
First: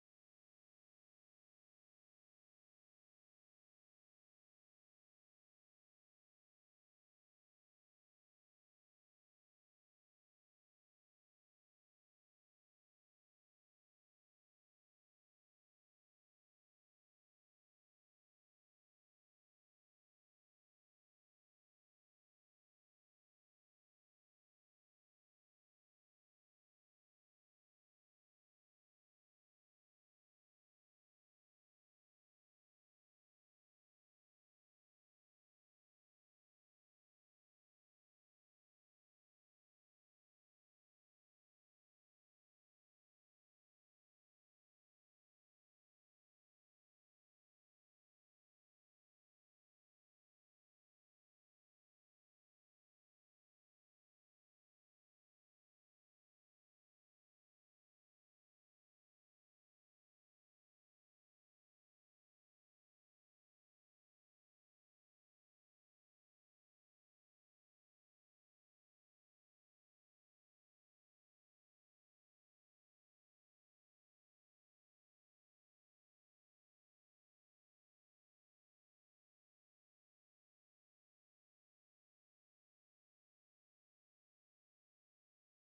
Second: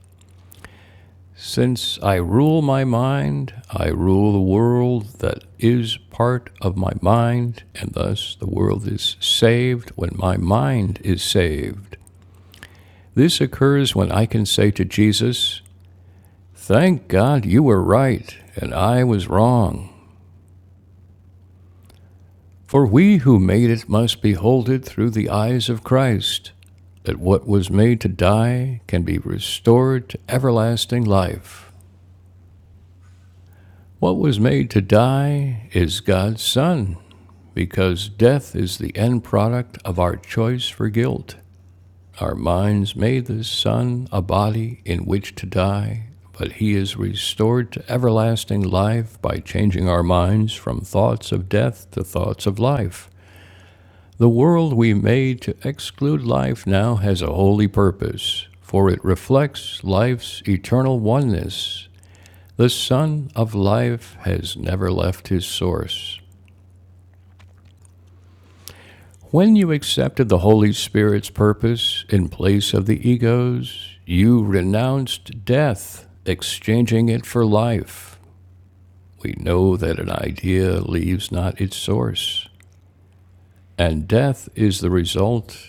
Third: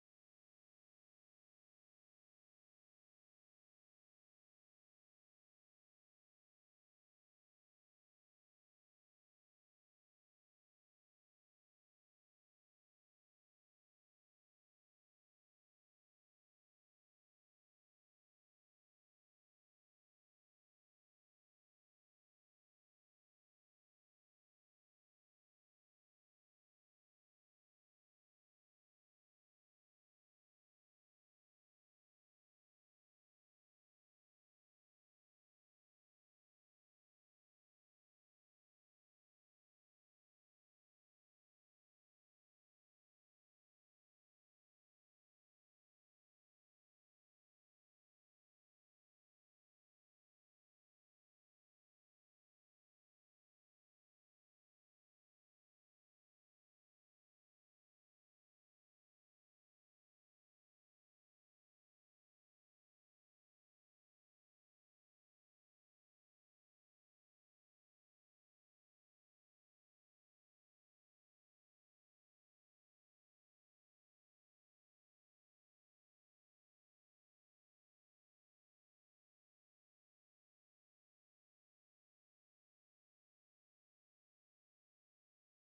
S1: Since I rule my mind, I rule the world that is part of my mind, and thus the world is saved when my mind is saved. This occurs when I can say to Jesus, Thank God you were right and I was wrong. For we who made it must behold it through the eyes of Christ, that what was made to die can be restored to everlasting life. What was made to die is God's Son, because death is the end product of our choice for guilt. Our minds made the Son a body in which to die, but he is restored to everlasting life by changing our minds from thoughts of death to thoughts of life. The world we made to exclude life now has a holy purpose, for it reflects life's eternal oneness. The Son of Life has never left his source. When you accepted the Holy Spirit's purpose in place of the ego's, you renounced death, exchanging it for life. We know that an idea leaves not its source, and death is the result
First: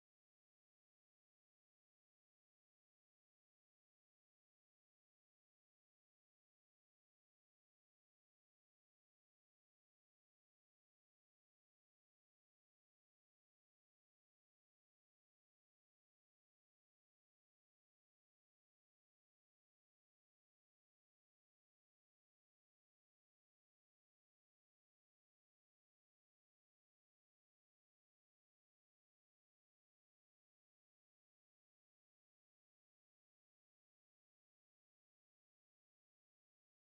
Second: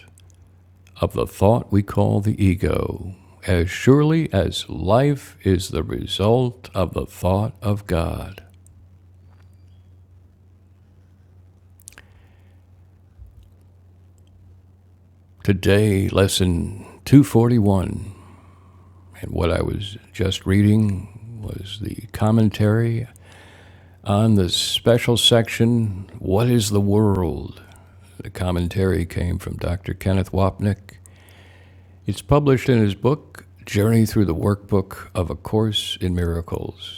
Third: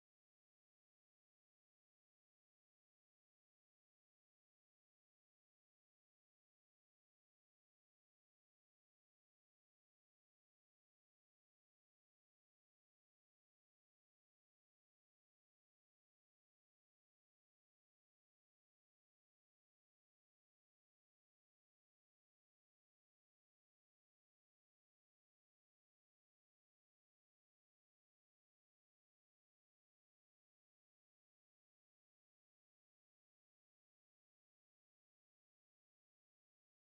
S1: of the thought we call the ego, as surely as life is the result of the thought of God. Today, lesson 241, and what I was just reading was the commentary on the special section, What is the World? The commentary came from Dr. Kenneth Wapnick. It's published in his book, Journey Through the Workbook of A Course in Miracles.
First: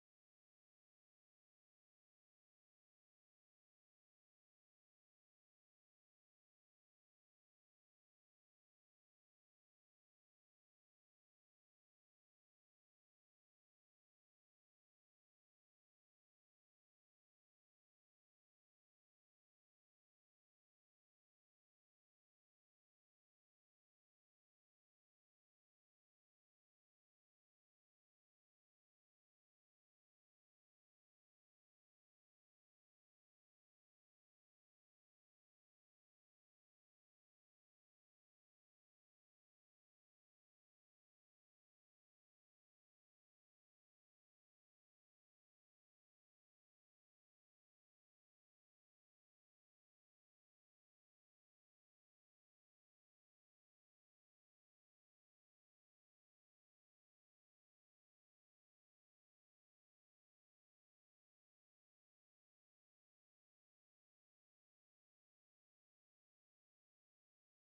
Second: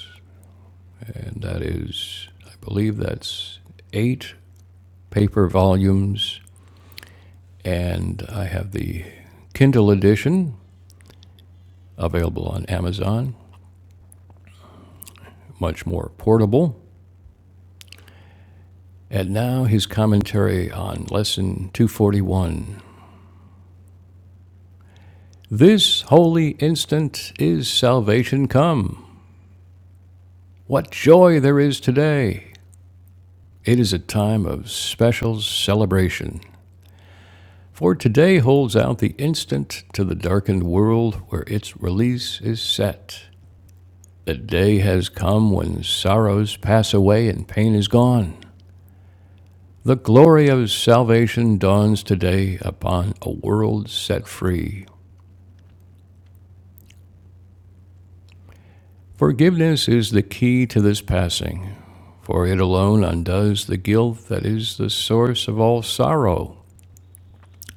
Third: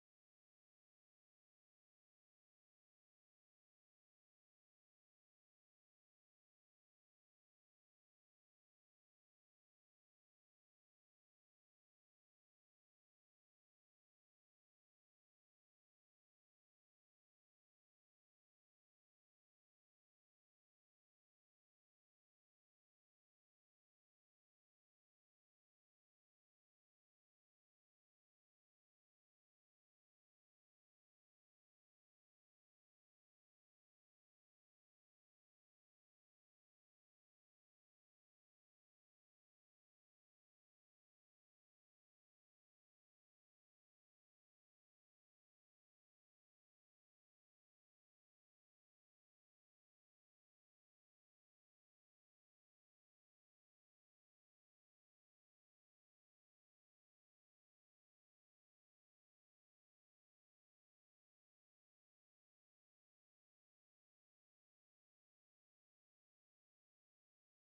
S1: And that is, I believe that's eight paper volumes. And I have the Kindle edition available on Amazon, much more portable. And now his commentary on Lesson 241. This holy instant is salvation come. What joy there is today! It is a time of special celebration. For today holds out the instant to the darkened world where its release is set. The day has come when sorrows pass away and pain is gone. The glory of salvation dawns today upon a world set free. Forgiveness is the key to this passing, for it alone undoes the guilt that is the source of all sorrow.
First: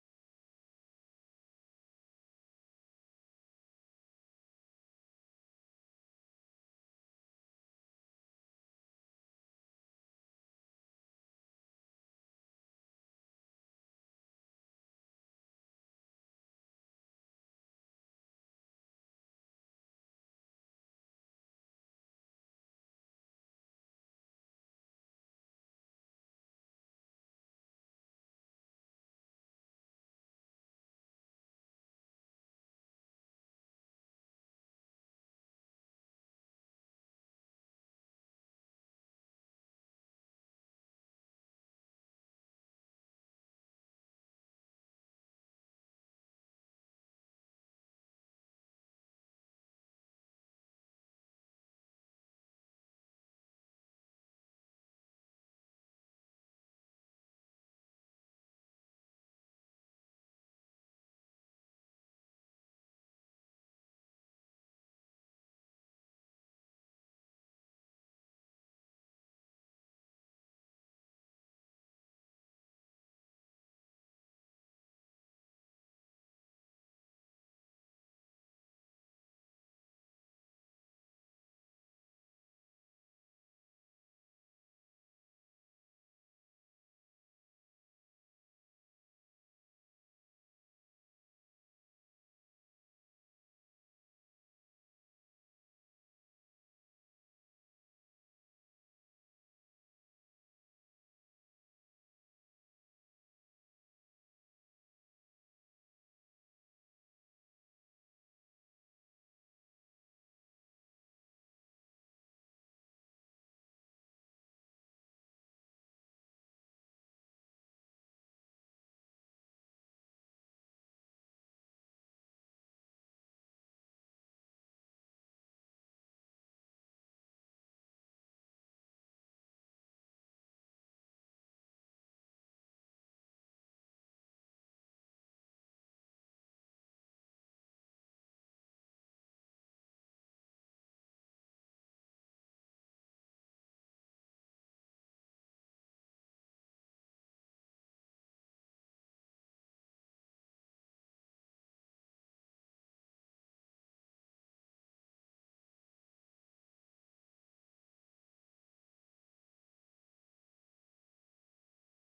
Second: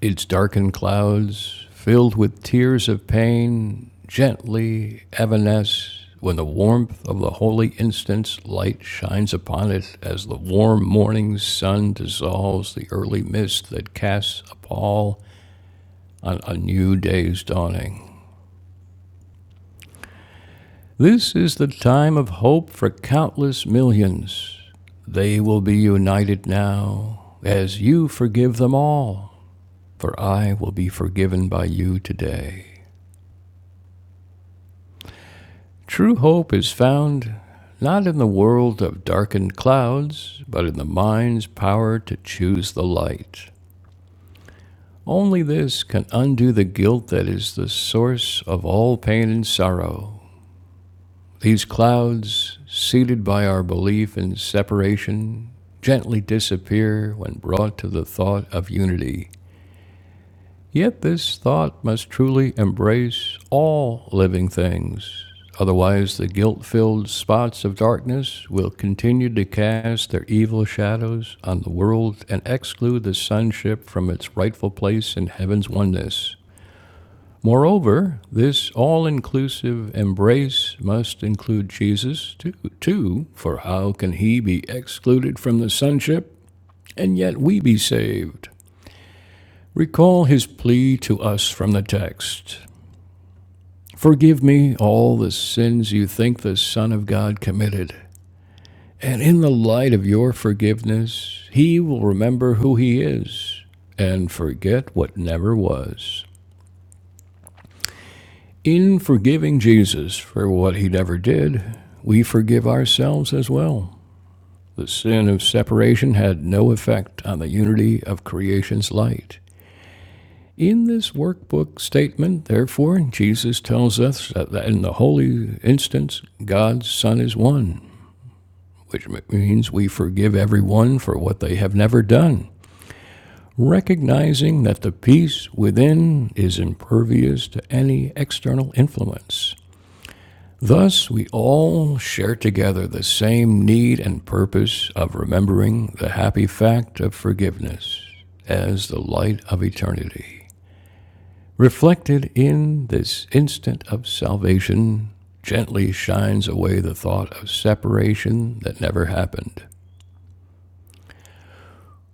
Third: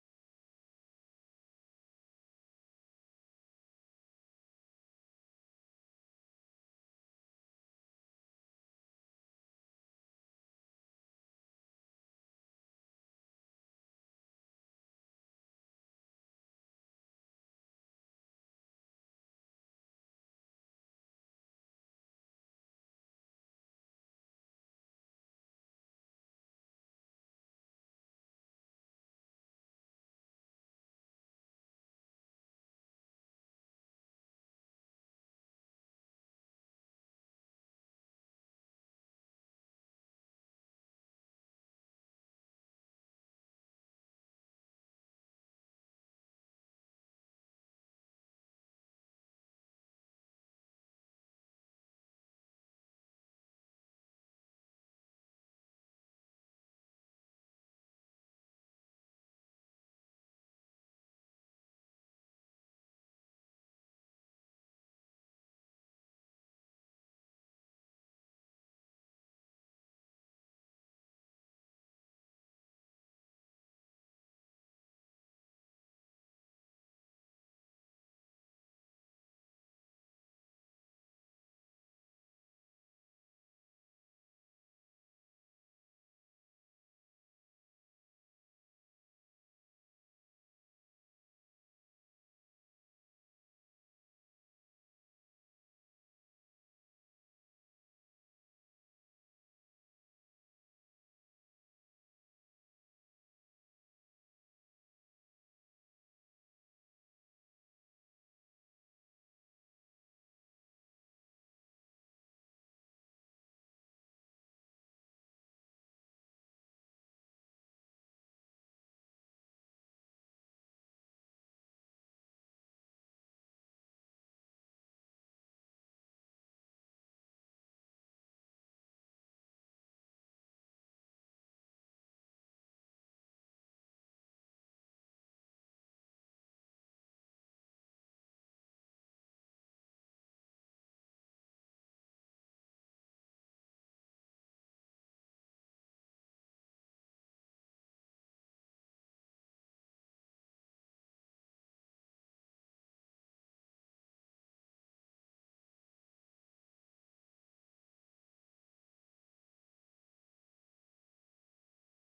S1: Its darkened clouds, filled with tears of pain, gently evanesce when the warmth of the holy instant's light shines upon it as the warm morning sun dissolves the early mist that casts a pall on a new day's dawning. This is the time of hope for countless millions. They will be united now as you forgive them all, for I will be forgiven by you today. True hope is found not in the world of darkened clouds, but in the mind's power to choose the light. Only this can undo the guilt that is the source of all pain and sorrow. These clouds, seated by our belief in separation, gently disappear when brought to the thought of unity. Yet this thought must truly embrace all living things. Otherwise, the guilt filled spots of darkness will continue to cast their evil shadows on the world and exclude the sonship from its rightful place in heaven's oneness. Moreover, this all inclusive embrace must include Jesus too, too, for how can he be excluded from the sonship and yet we be saved? Recall his plea to us from the text Forgive me all the sins you think the Son of God committed. And in the light of your forgiveness, he will remember who he is and forget what never was. In forgiving Jesus for what he never did, we forgive ourselves as well. The sin of separation had no effect on the unity of creation's light. In this workbook statement, therefore, Jesus tells us that in the holy instance, God's Son is one. which means we forgive everyone for what they have never done, recognizing that the peace within is impervious to any external influence. Thus, we all share together the same need and purpose of remembering the happy fact of forgiveness as the light of eternity, reflected in this instant of salvation. Gently shines away the thought of separation that never happened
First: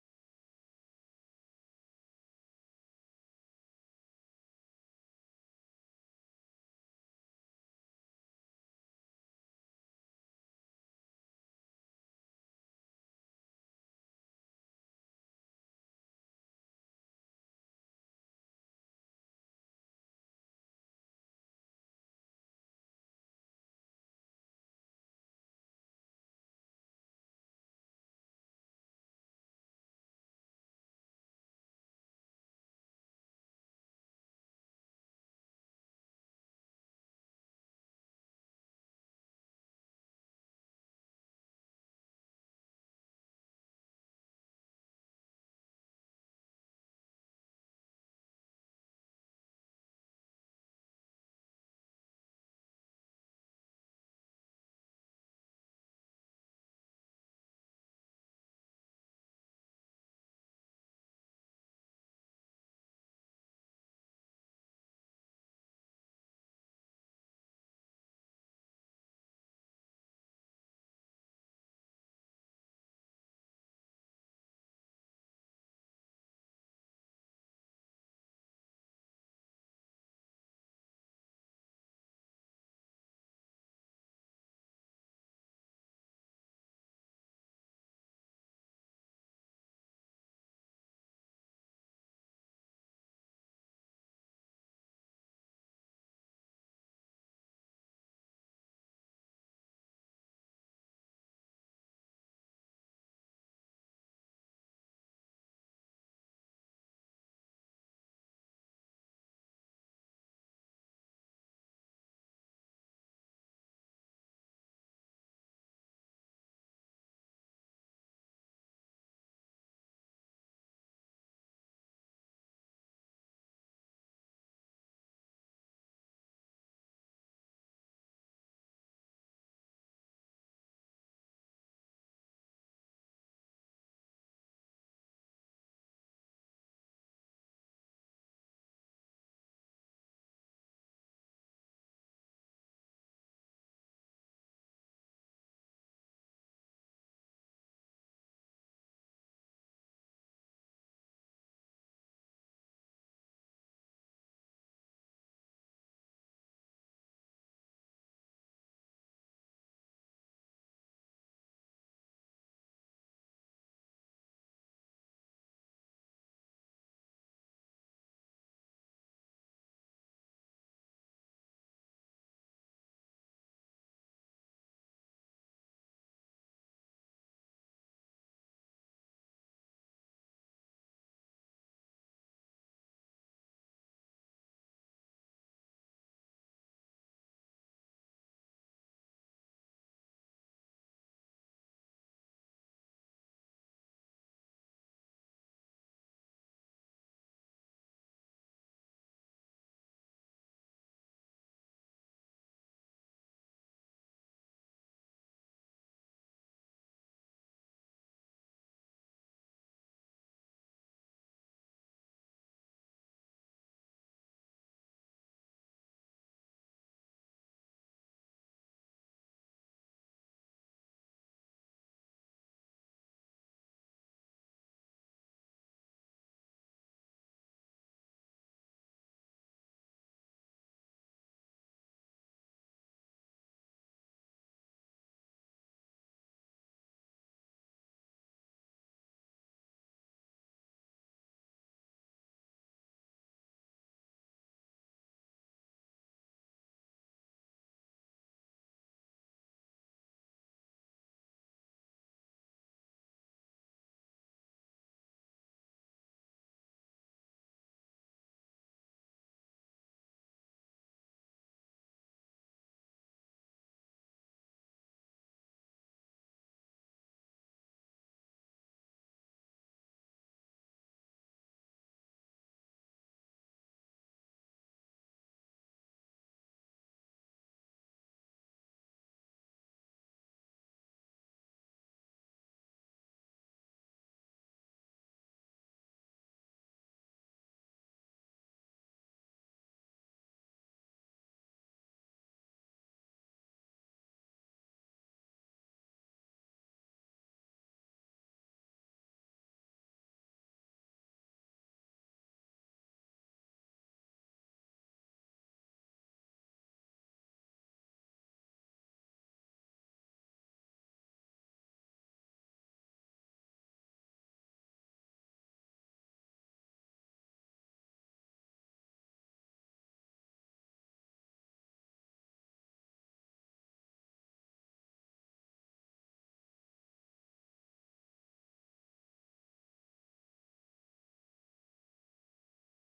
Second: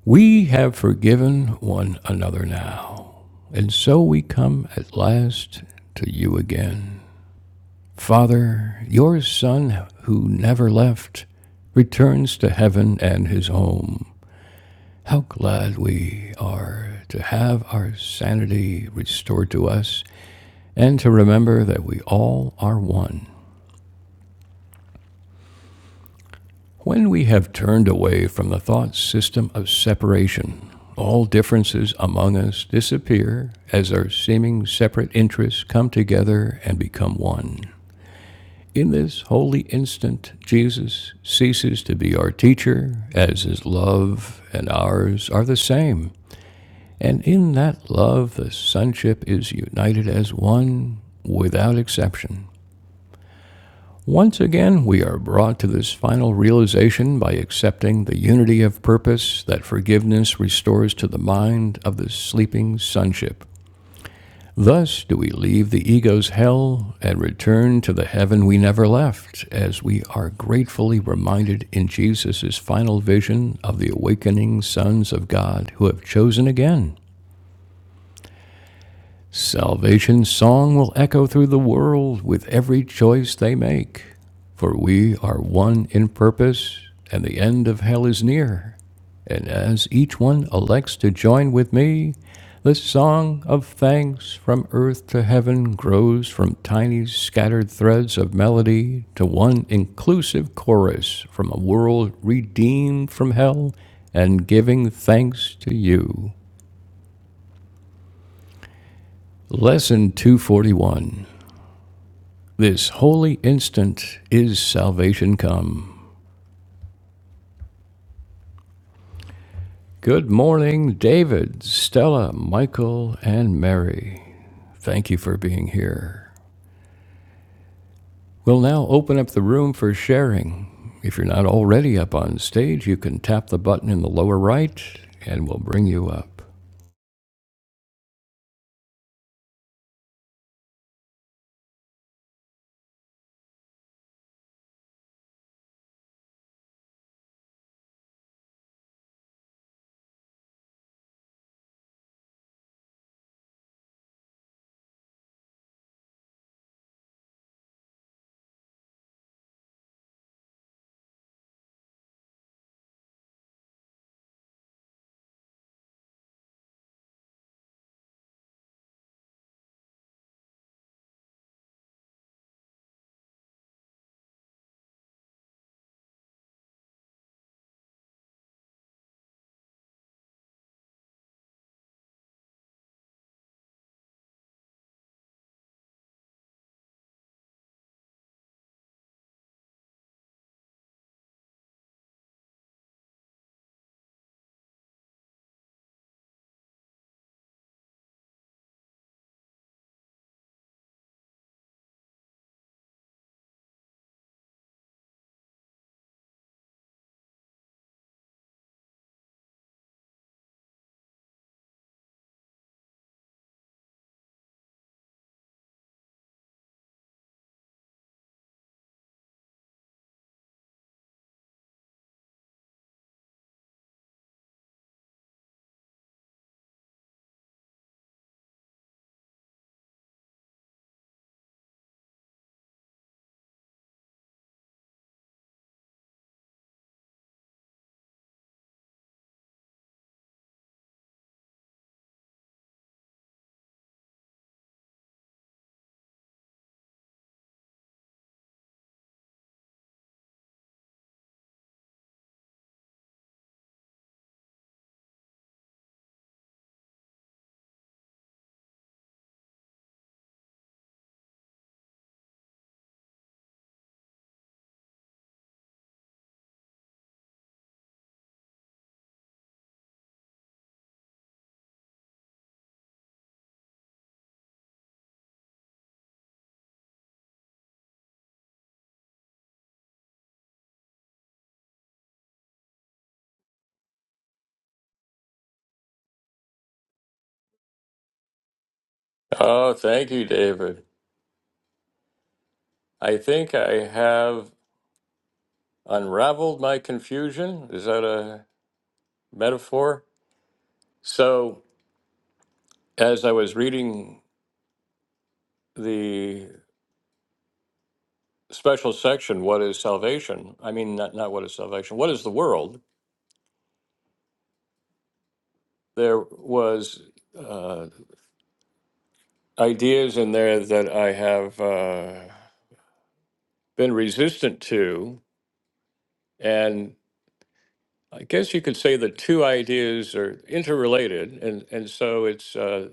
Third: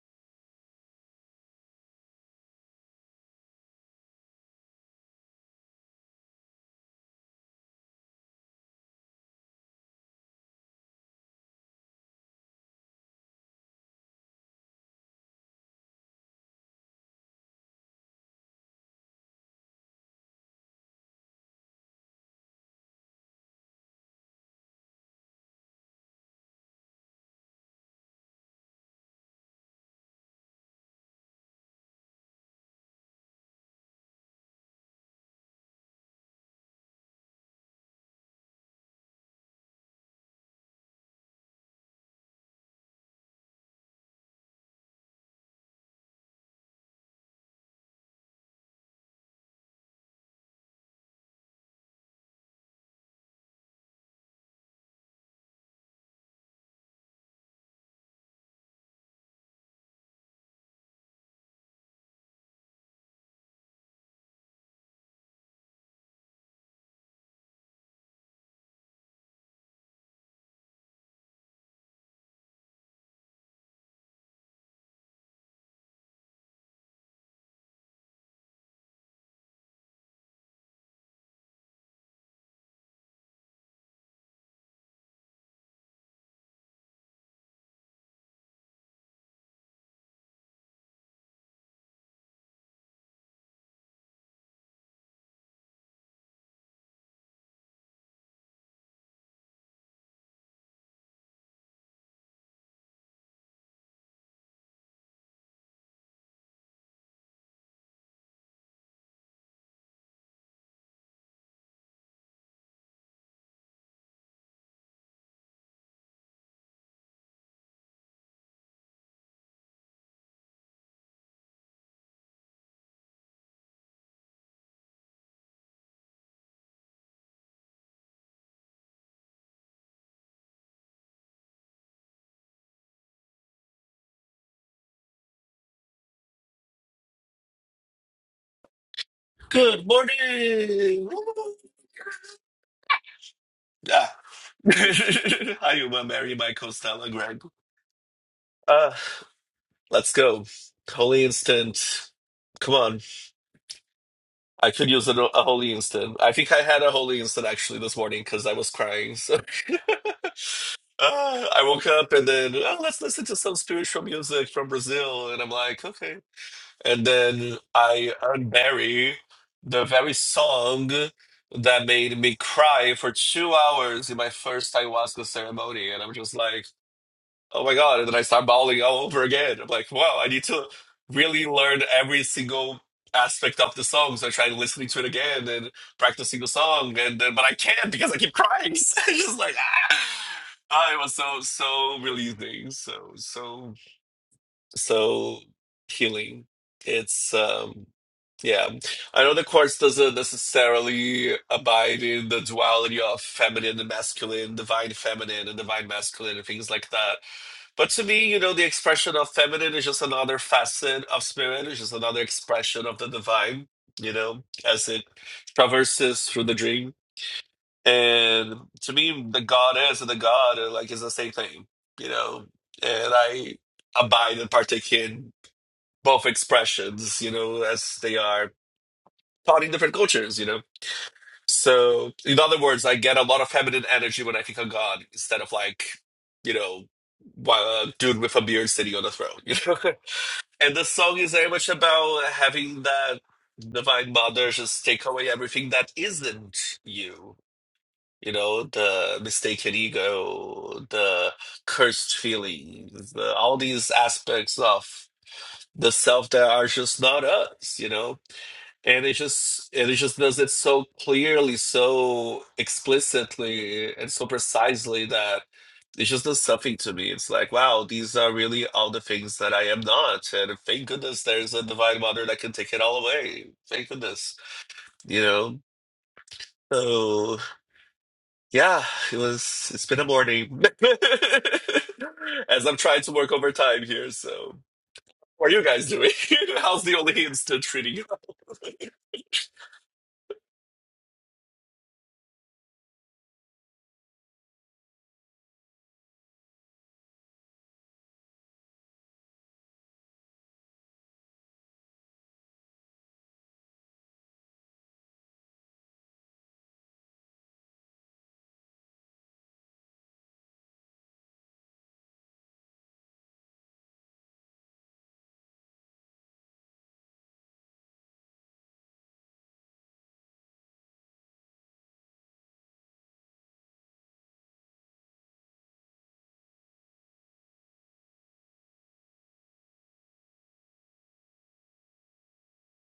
S1: We have forgiven one another now, and so we come at last to you again. Father, your Son, who never left, returns to heaven and his home. How glad we are to have our sanity restored to us and to remember that we all are one. When we have turned away from the thought system of separation, all differences among us disappear as our seeming separate interests come together and become one. In this holy instant, Jesus ceases to be our teacher, as his love and ours are the same. And in that love, the sonship is united as one without exception. Once again, we are brought to this final realization by accepting the unity of purpose that forgiveness restores to the mind of the sleeping sonship. Thus do we leave the ego's hell and return to the heaven we never left, as we are gratefully reminded in Jesus' final vision of the awakening sons of God who have chosen again Salvation's song will echo through the world with every choice they make, for we are one in purpose, and the end of hell is near. And as each one elects to join with me, the song of thanks from earth to heaven grows from tiny scattered threads of melody to one inclusive chorus from a world redeemed from hell and giving thanks to you. Lesson 241 This holy instant is salvation come. Good morning, David, Stella, Michael, and Mary. Thank you for being here. We'll now open up the room for sharing. If you're not already up on stage, you can tap the button in the lower right and we'll bring you up.
S2: Good morning. Ah. Hi, Uma, Mary, Michael, Stella, Greg. Uh, let's go. Holy instant. Come on. I could use a, a holy instant. I think I had a holy instant actually this morning because I was crying. So uh, I woke up and then, oh, let's listen to some spiritual music from Brazil. And I'm like, okay. And then I unbury the very song that made me cry for two hours in my first ayahuasca ceremony. And I'm just like, oh my God. And then I start bawling all over again. I'm like, wow, I need to really learn every single aspect of the song. So I tried listening to it again and practicing the song. And then, but I can't because I keep crying. So it's just like, ah. Ah, it was so, so releasing. So, so so healing it's um yeah i know the course doesn't necessarily abide in the duality of feminine and masculine divine feminine and divine masculine and things like that but to me you know the expression of feminine is just another facet of spirit it's just another expression of the divine you know as it traverses through the dream and to me the goddess and the god are like is the same thing you know and i abide and partake in both expressions, you know, as they are taught in different cultures, you know. So, in other words, I get a lot of feminine energy when I think of God instead of like, you know, wa- a dude with a beard sitting on a throne, you know. and the song is very much about having that divine mother just take away everything that isn't you. You know, the mistaken ego, the cursed feelings, the, all these aspects of the self that are just not us, you know? and it just and it just does it so clearly so explicitly and so precisely that it just does something to me it's like wow these are really all the things that i am not and thank goodness there's a divine mother that can take it all away thank goodness you know so yeah it was it's been a morning as i'm trying to work overtime here so what are you guys doing how's the only instant treating you
S1: Oh, thank you, David. I think I have unraveled my confusion. Is that a metaphor? So, as I was reading the special section, what is salvation? I mean, not, not what is salvation, what is the world? There was uh, ideas in there that I have uh, been resistant to. And I guess you could say the two ideas are interrelated. And, and so it's uh,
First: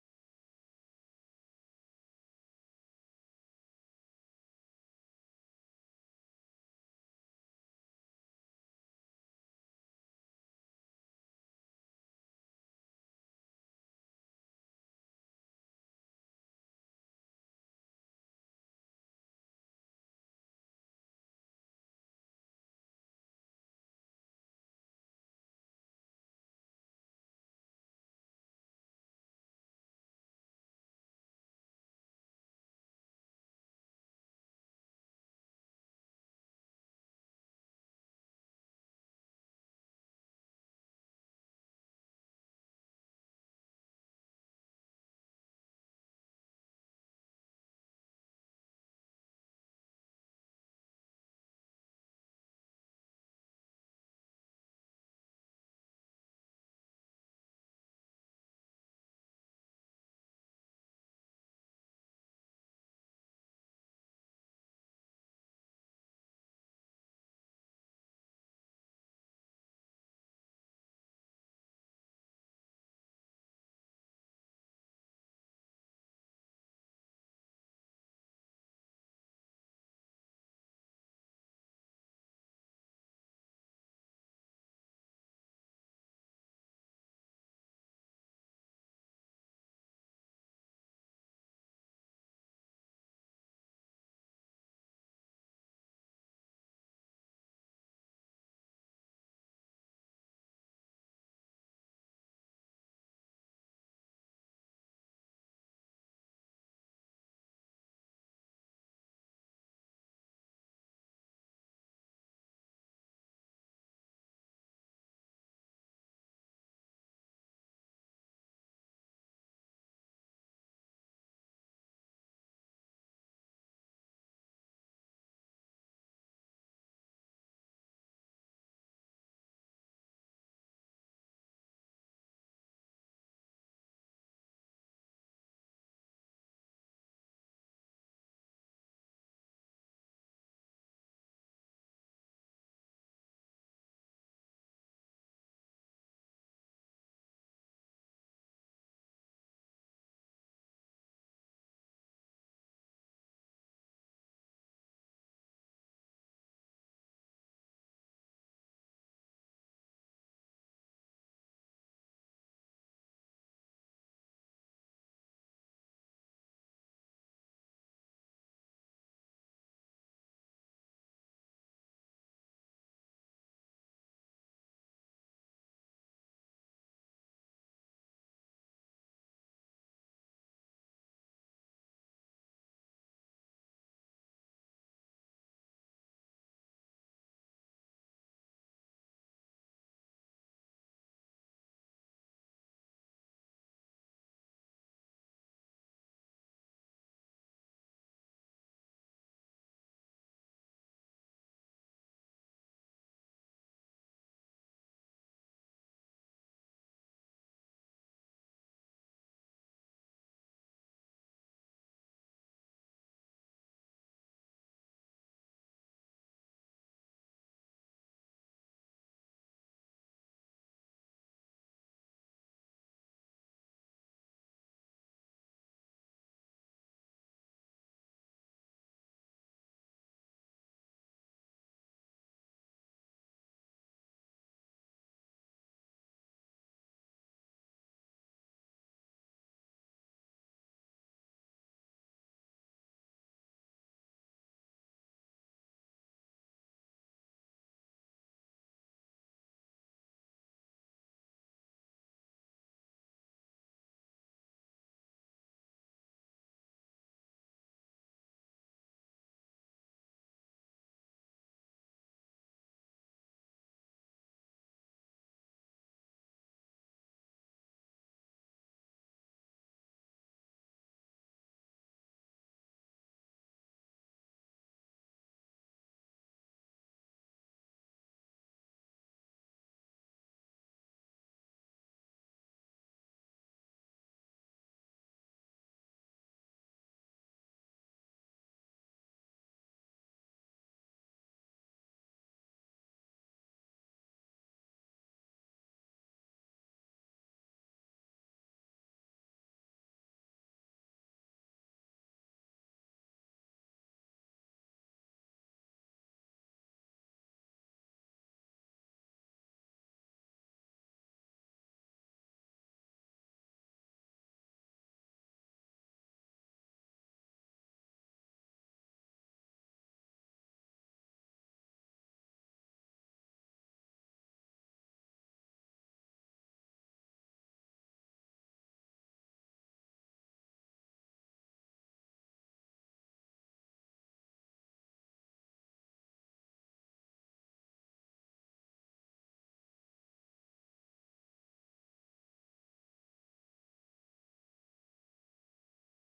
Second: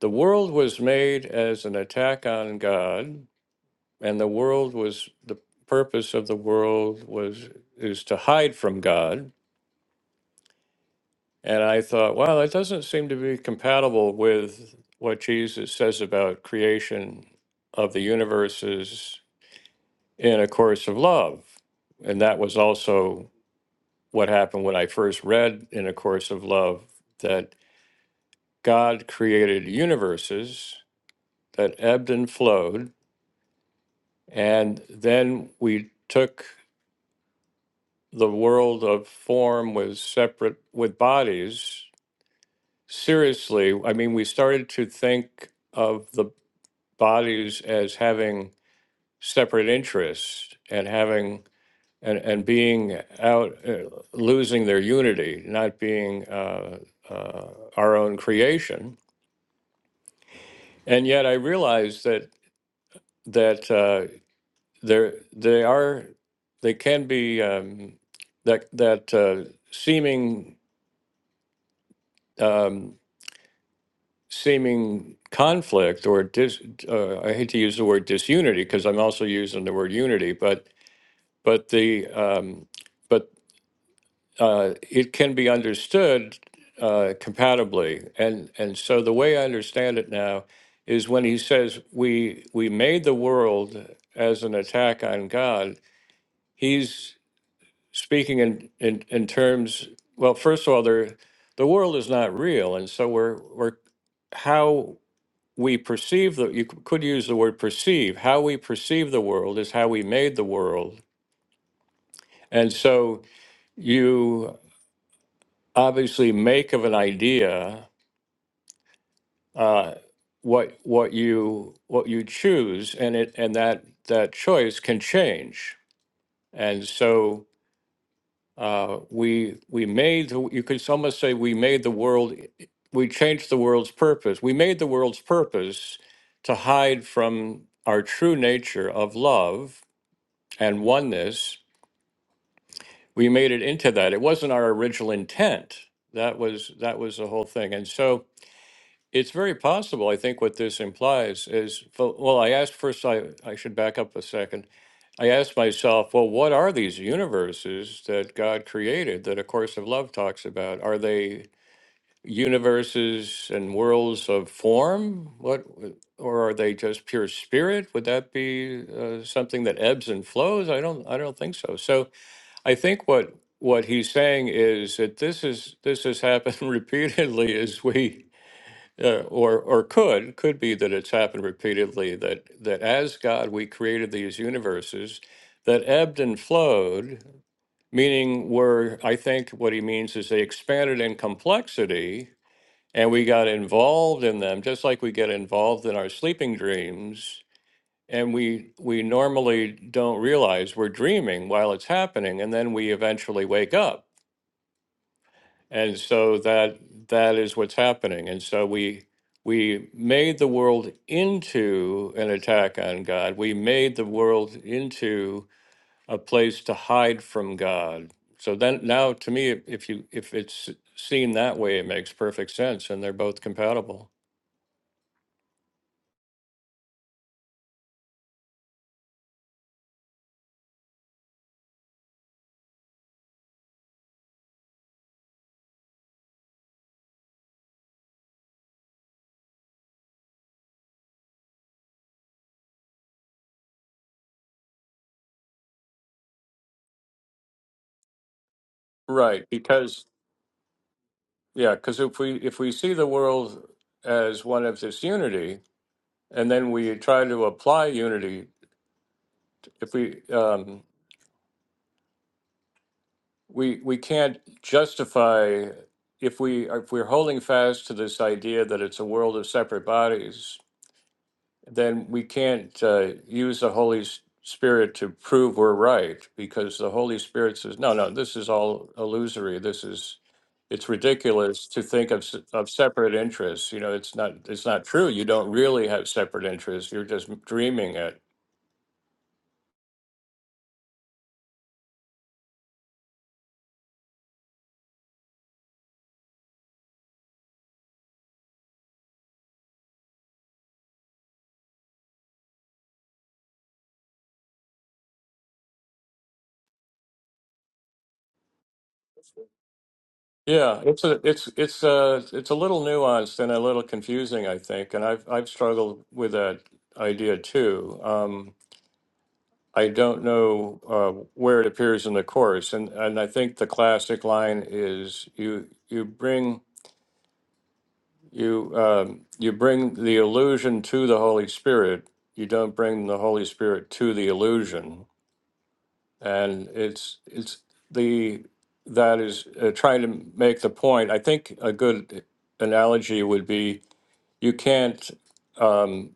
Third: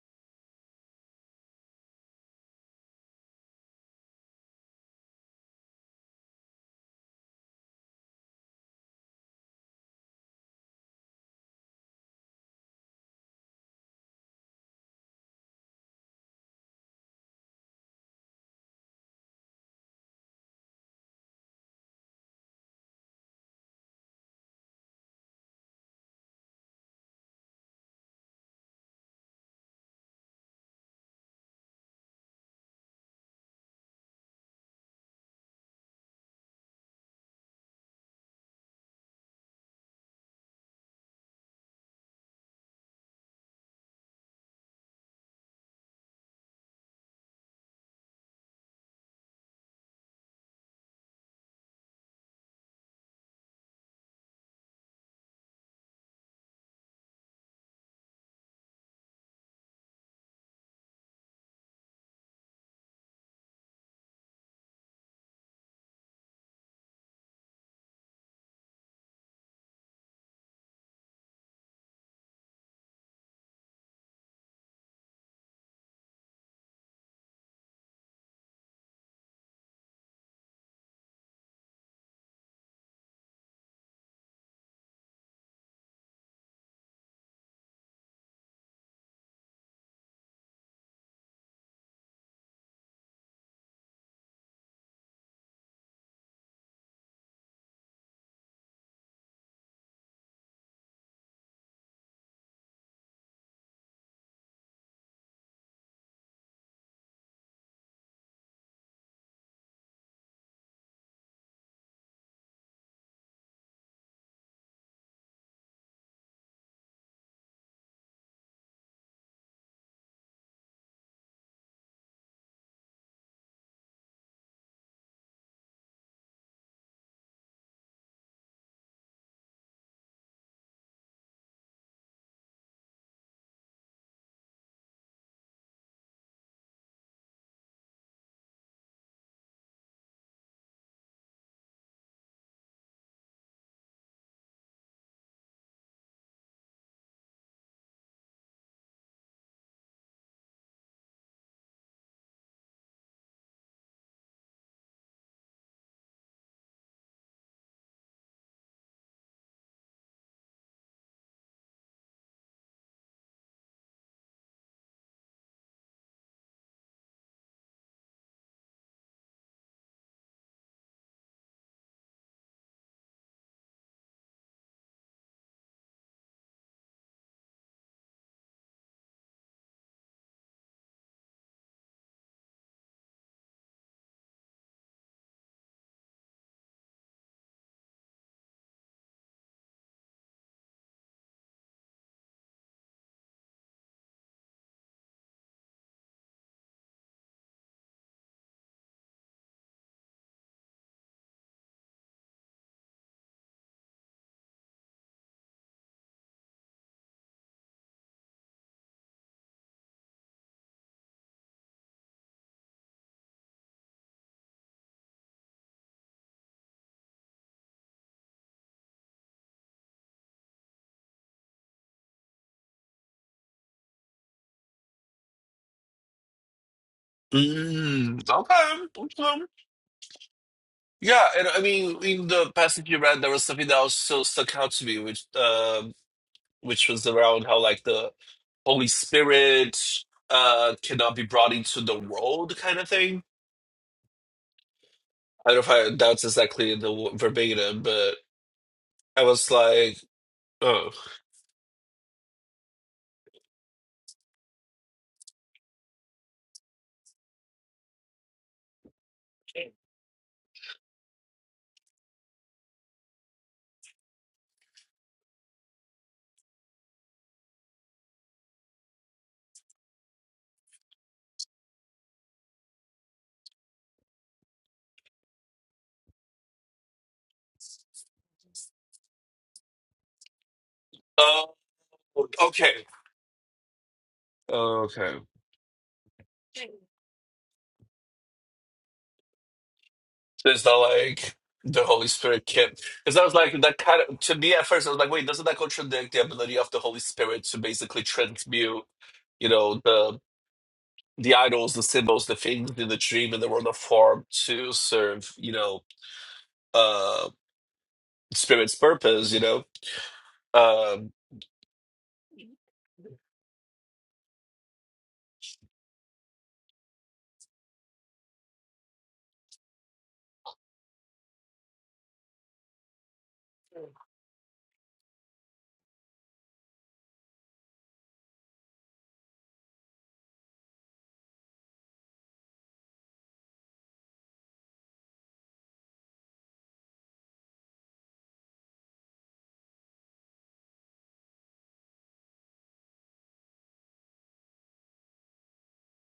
S1: the world was made as an attack on God, and the world was the purpose of the world was is to hide from God And I thought, wow, that doesn't seem to be compatible with what Jesus says about creation of the universes in A Course of Love. And that was also what happened when I first read in A Course of Love that God created universes that ebbed and flowed. And then we took the world of form with separate, with bodies seriously. I mean, we started to think of the bodies as having separate interests and having and, and being out uh, losing their unity not being uh, uh, our own creation and yet i realize that that uh, there they are they can be um, that that uh, seeming um, seeming conflict or dis, uh, I hate to use the word disunity because I'm also using the word unity, but but the um, but uh, it can be understood uh, compatibly. And, and so the way I understand it now is when he says, we, we made the world as an attack on God, he's speaking in, in, in terms, well, first of all, there, the world is not real. And so we're, we're how we perceive the, you c- could use the word perceive, how we perceive the world is how we made the world. And so you obviously make of an idea uh, what what you what you choose, and it and that that choice can change. And so uh, we we made the, you could almost say we made the world we changed the world's purpose. We made the world's purpose to hide from our true nature of love and oneness. We made it into that. It wasn't our original intent. That was that was the whole thing. And so It's very possible. I think what this implies is, fo- well, I asked first, I, I should back up a second. I asked myself, well, what are these universes that God created that A Course of Love talks about? Are they universes and worlds of form? What, or are they just pure spirit? Would that be uh, something that ebbs and flows? I don't, I don't think so. So I think what what he's saying is that this is this has happened repeatedly as we uh, or or could could be that it's happened repeatedly that that as God we created these universes that ebbed and flowed, meaning were I think what he means is they expanded in complexity and we got involved in them just like we get involved in our sleeping dreams and we we normally don't realize we're dreaming while it's happening and then we eventually wake up and so that that is what's happening. And so we we made the world into an attack on God. We made the world into a place to hide from God. So then now to me if if you if it's seen that way it makes perfect sense and they're both compatible.
S2: Mm, okay. okay. Yeah, and I mean, in the passage you read, there was something that also stuck out to me, which um which was around how like the Holy Spirit uh cannot be brought into the world, kind of thing. I don't know if I, that's exactly the w- verbatim, but I
S1: Right,
S2: was like,
S1: because
S2: oh,
S1: yeah, because if we if we see the world as one of this unity, and then we try to apply unity, if we um, we we can't justify if we if we're holding fast to this idea that it's a world of separate bodies then we can't uh, use the holy S- spirit to prove we're right because the holy spirit says no no this is all illusory this is it's
S2: oh,
S1: ridiculous to think of, s- of
S2: okay,
S1: separate interests you know it's not it's not true you
S2: okay.
S1: don't really have separate interests you're just dreaming it
S2: It's not like the Holy Spirit can't. Because I was like, that kind of, to me at first, I was like, wait, doesn't that contradict the ability of the Holy Spirit to basically transmute, you know, the the idols, the symbols, the things in the dream in the world of form to serve, you know, uh spirit's purpose, you know?
S1: Yeah, it's
S2: Um
S1: a it's it's a it's a little nuanced and a little confusing, I think, and I've I've struggled with that idea too. Um, I don't know uh, where it appears in the course, and and I think the classic line is you you bring you um, you bring the illusion to the Holy Spirit. You don't bring the Holy Spirit to the illusion. and it's it's the that is uh, trying to make the point. I think a good analogy would be you can't um,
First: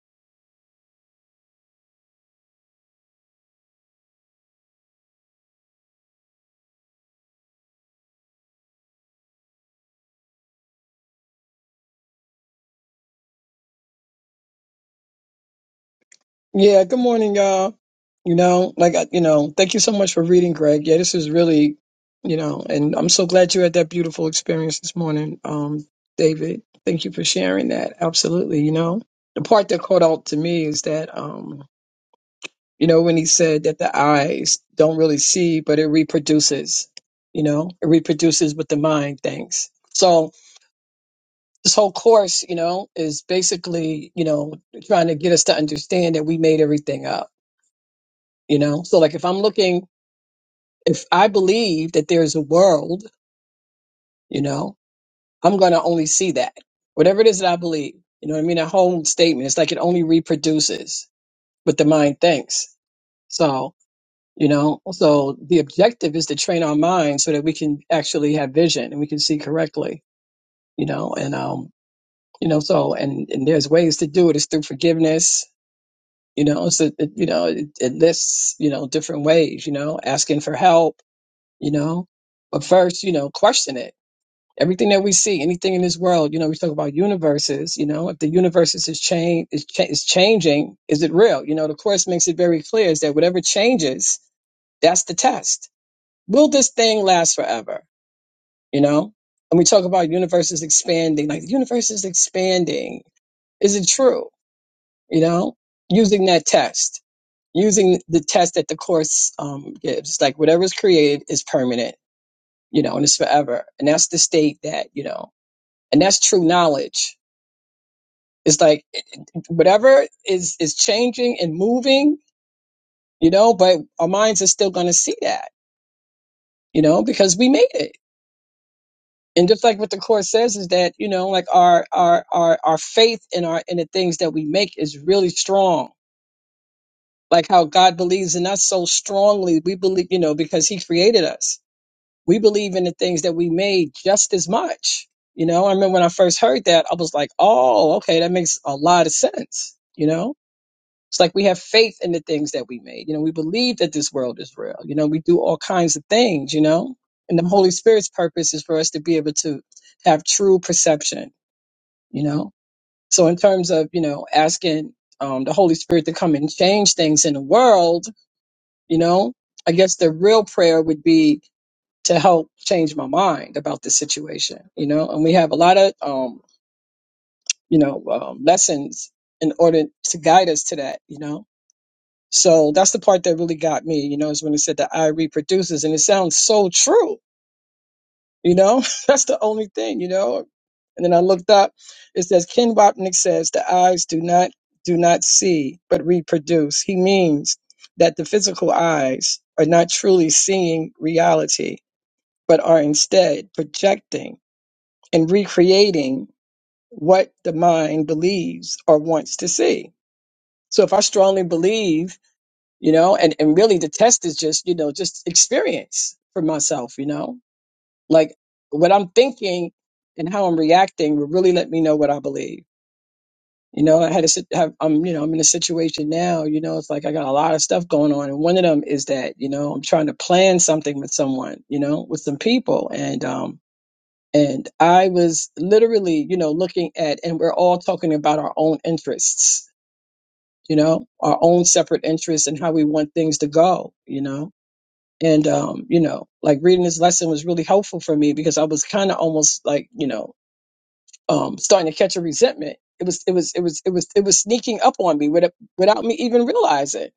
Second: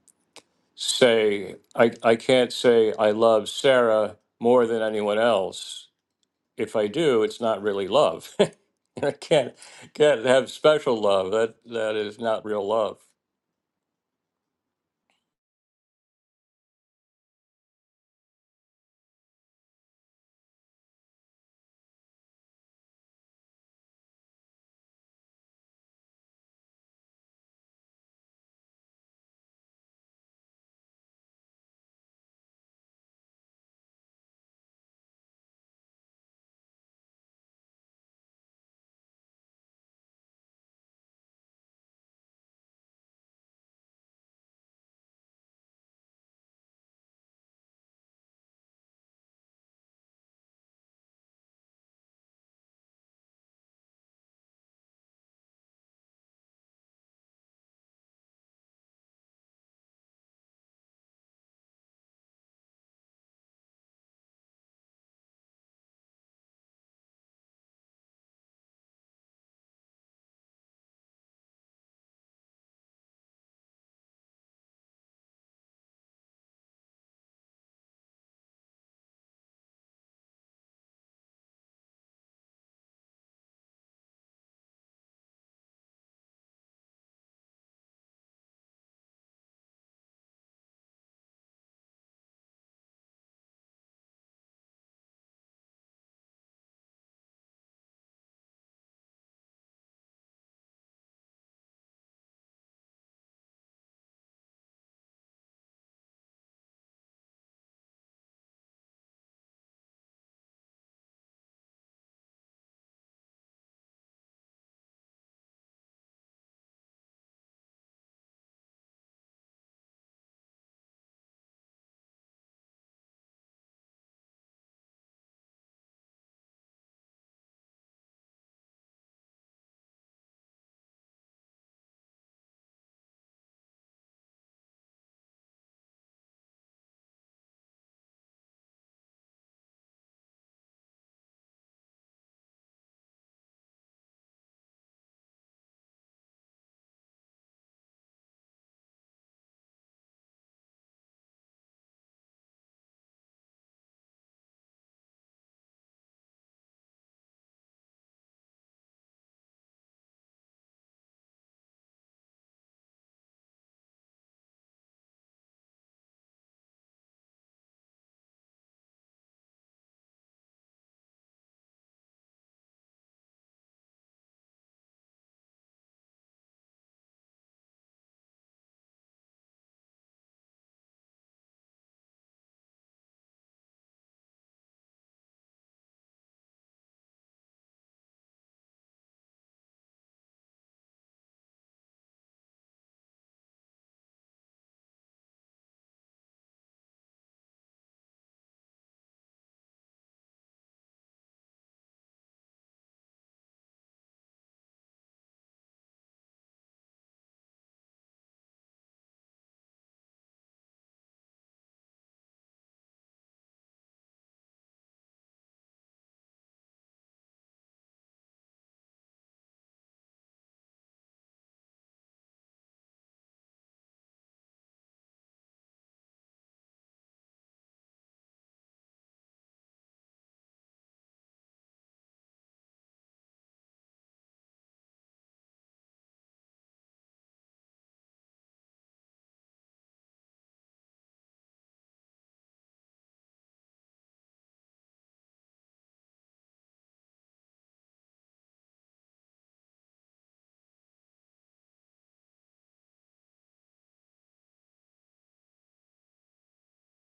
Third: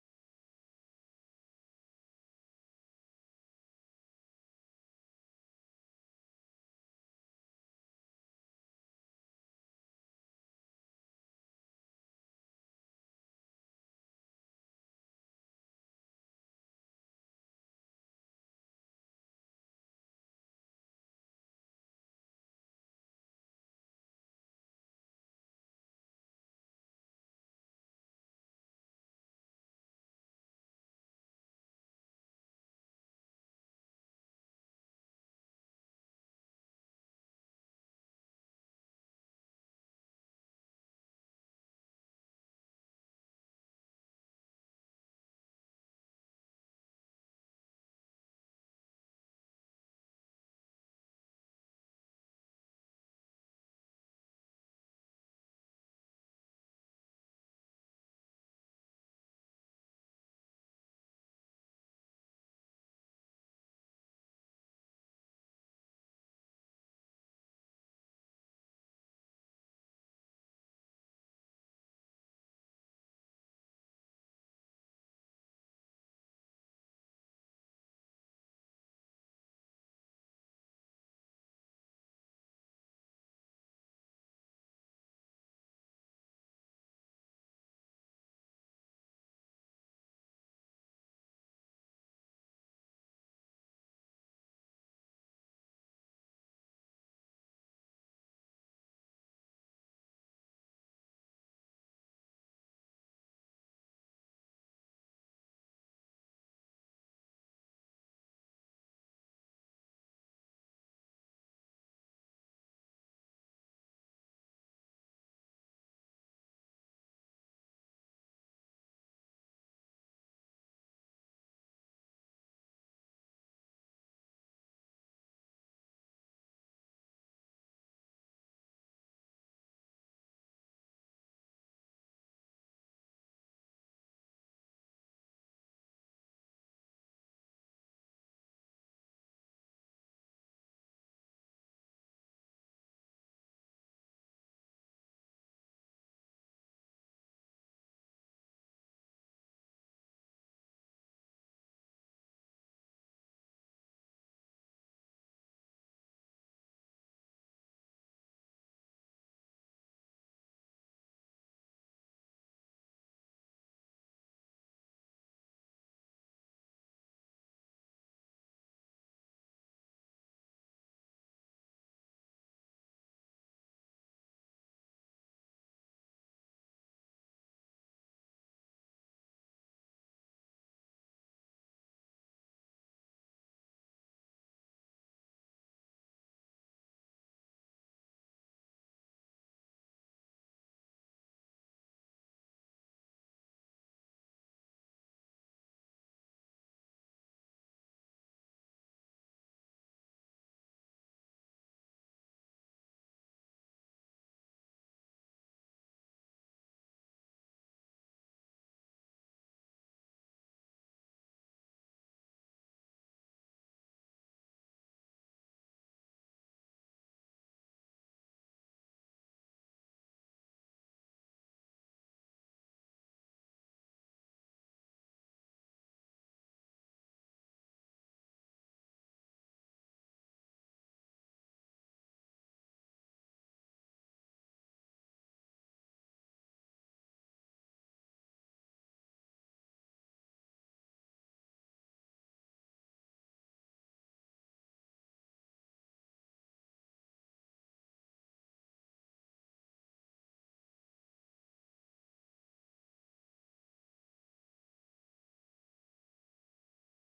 S1: say I I can't say I love Sarah more than anyone else. If I do, it's not really love. I can't can't have special love. That that is not real love.
S3: Yeah, good morning, y'all. You know, like, I- you know, thank you so much for reading, Greg. Yeah, this is really, you know, and I'm so glad you had that beautiful experience this morning, um, David. Thank you for sharing that. Absolutely. You know, the part that caught out to me is that, um, you know, when he said that the eyes don't really see, but it reproduces, you know, it reproduces what the mind thinks. So this whole course, you know, is basically, you know, trying to get us to understand that we made everything up you know so like if i'm looking if i believe that there's a world you know i'm going to only see that whatever it is that i believe you know what i mean that whole statement it's like it only reproduces what the mind thinks so you know so the objective is to train our mind so that we can actually have vision and we can see correctly you know and um you know so and and there's ways to do it it's through forgiveness you know so it, you know it, it lists you know different ways you know asking for help you know. But first, you know, question it. Everything that we see, anything in this world, you know, we talk about universes, you know, if the universes is change is, cha- is changing, is it real? You know, the course makes it very clear is that whatever changes, that's the test. Will this thing last forever? You know? And we talk about universes expanding, like the universe is expanding. Is it true? You know? Using that test. Using the test that the course um, gives. Like whatever is created is permanent you know, and it's forever. And that's the state that, you know, and that's true knowledge. It's like it- it- whatever is is changing and moving, you know, but our minds are still going to see that, you know, because we made it. And just like what the course says is that, you know, like our our our our faith in our in the things that we make is really strong. Like how God believes in us so strongly, we believe, you know, because he created us we believe in the things that we made just as much. You know, I remember when I first heard that, I was like, oh, okay, that makes a lot of sense. You know, it's like we have faith in the things that we made. You know, we believe that this world is real. You know, we do all kinds of things, you know, and the Holy Spirit's purpose is for us to be able to have true perception, you know. So, in terms of, you know, asking um, the Holy Spirit to come and change things in the world, you know, I guess the real prayer would be to help change my mind about the situation, you know. And we have a lot of, um, you know, um, lessons in order to guide us to that, you know. So that's the part that really got me, you know, is when it said the eye reproduces, and it sounds so true, you know. that's the only thing, you know. And then I looked up, it says Ken Wapnick says the eyes do not do not see but reproduce. He means that the physical eyes are not truly seeing reality, but are instead projecting and recreating what the mind believes or wants to see. So if I strongly believe, you know, and, and really the test is just, you know, just experience for myself, you know, like what I'm thinking and how I'm reacting will really let me know what I believe. You know, I had a sit- have, I'm, you know, I'm in a situation now, you know, it's like I got a lot of stuff going on. And one of them is that, you know, I'm trying to plan something with someone, you know, with some people. And, um, And I was literally, you know, looking at, and we're all talking about our own interests, you know, our own separate interests and how we want things to go, you know. And, um, you know, like reading this lesson was really helpful for me because I was kind of almost like, you know, um, starting to catch a resentment. It was, it was, it was, it was, it was sneaking up on me without, without me even realizing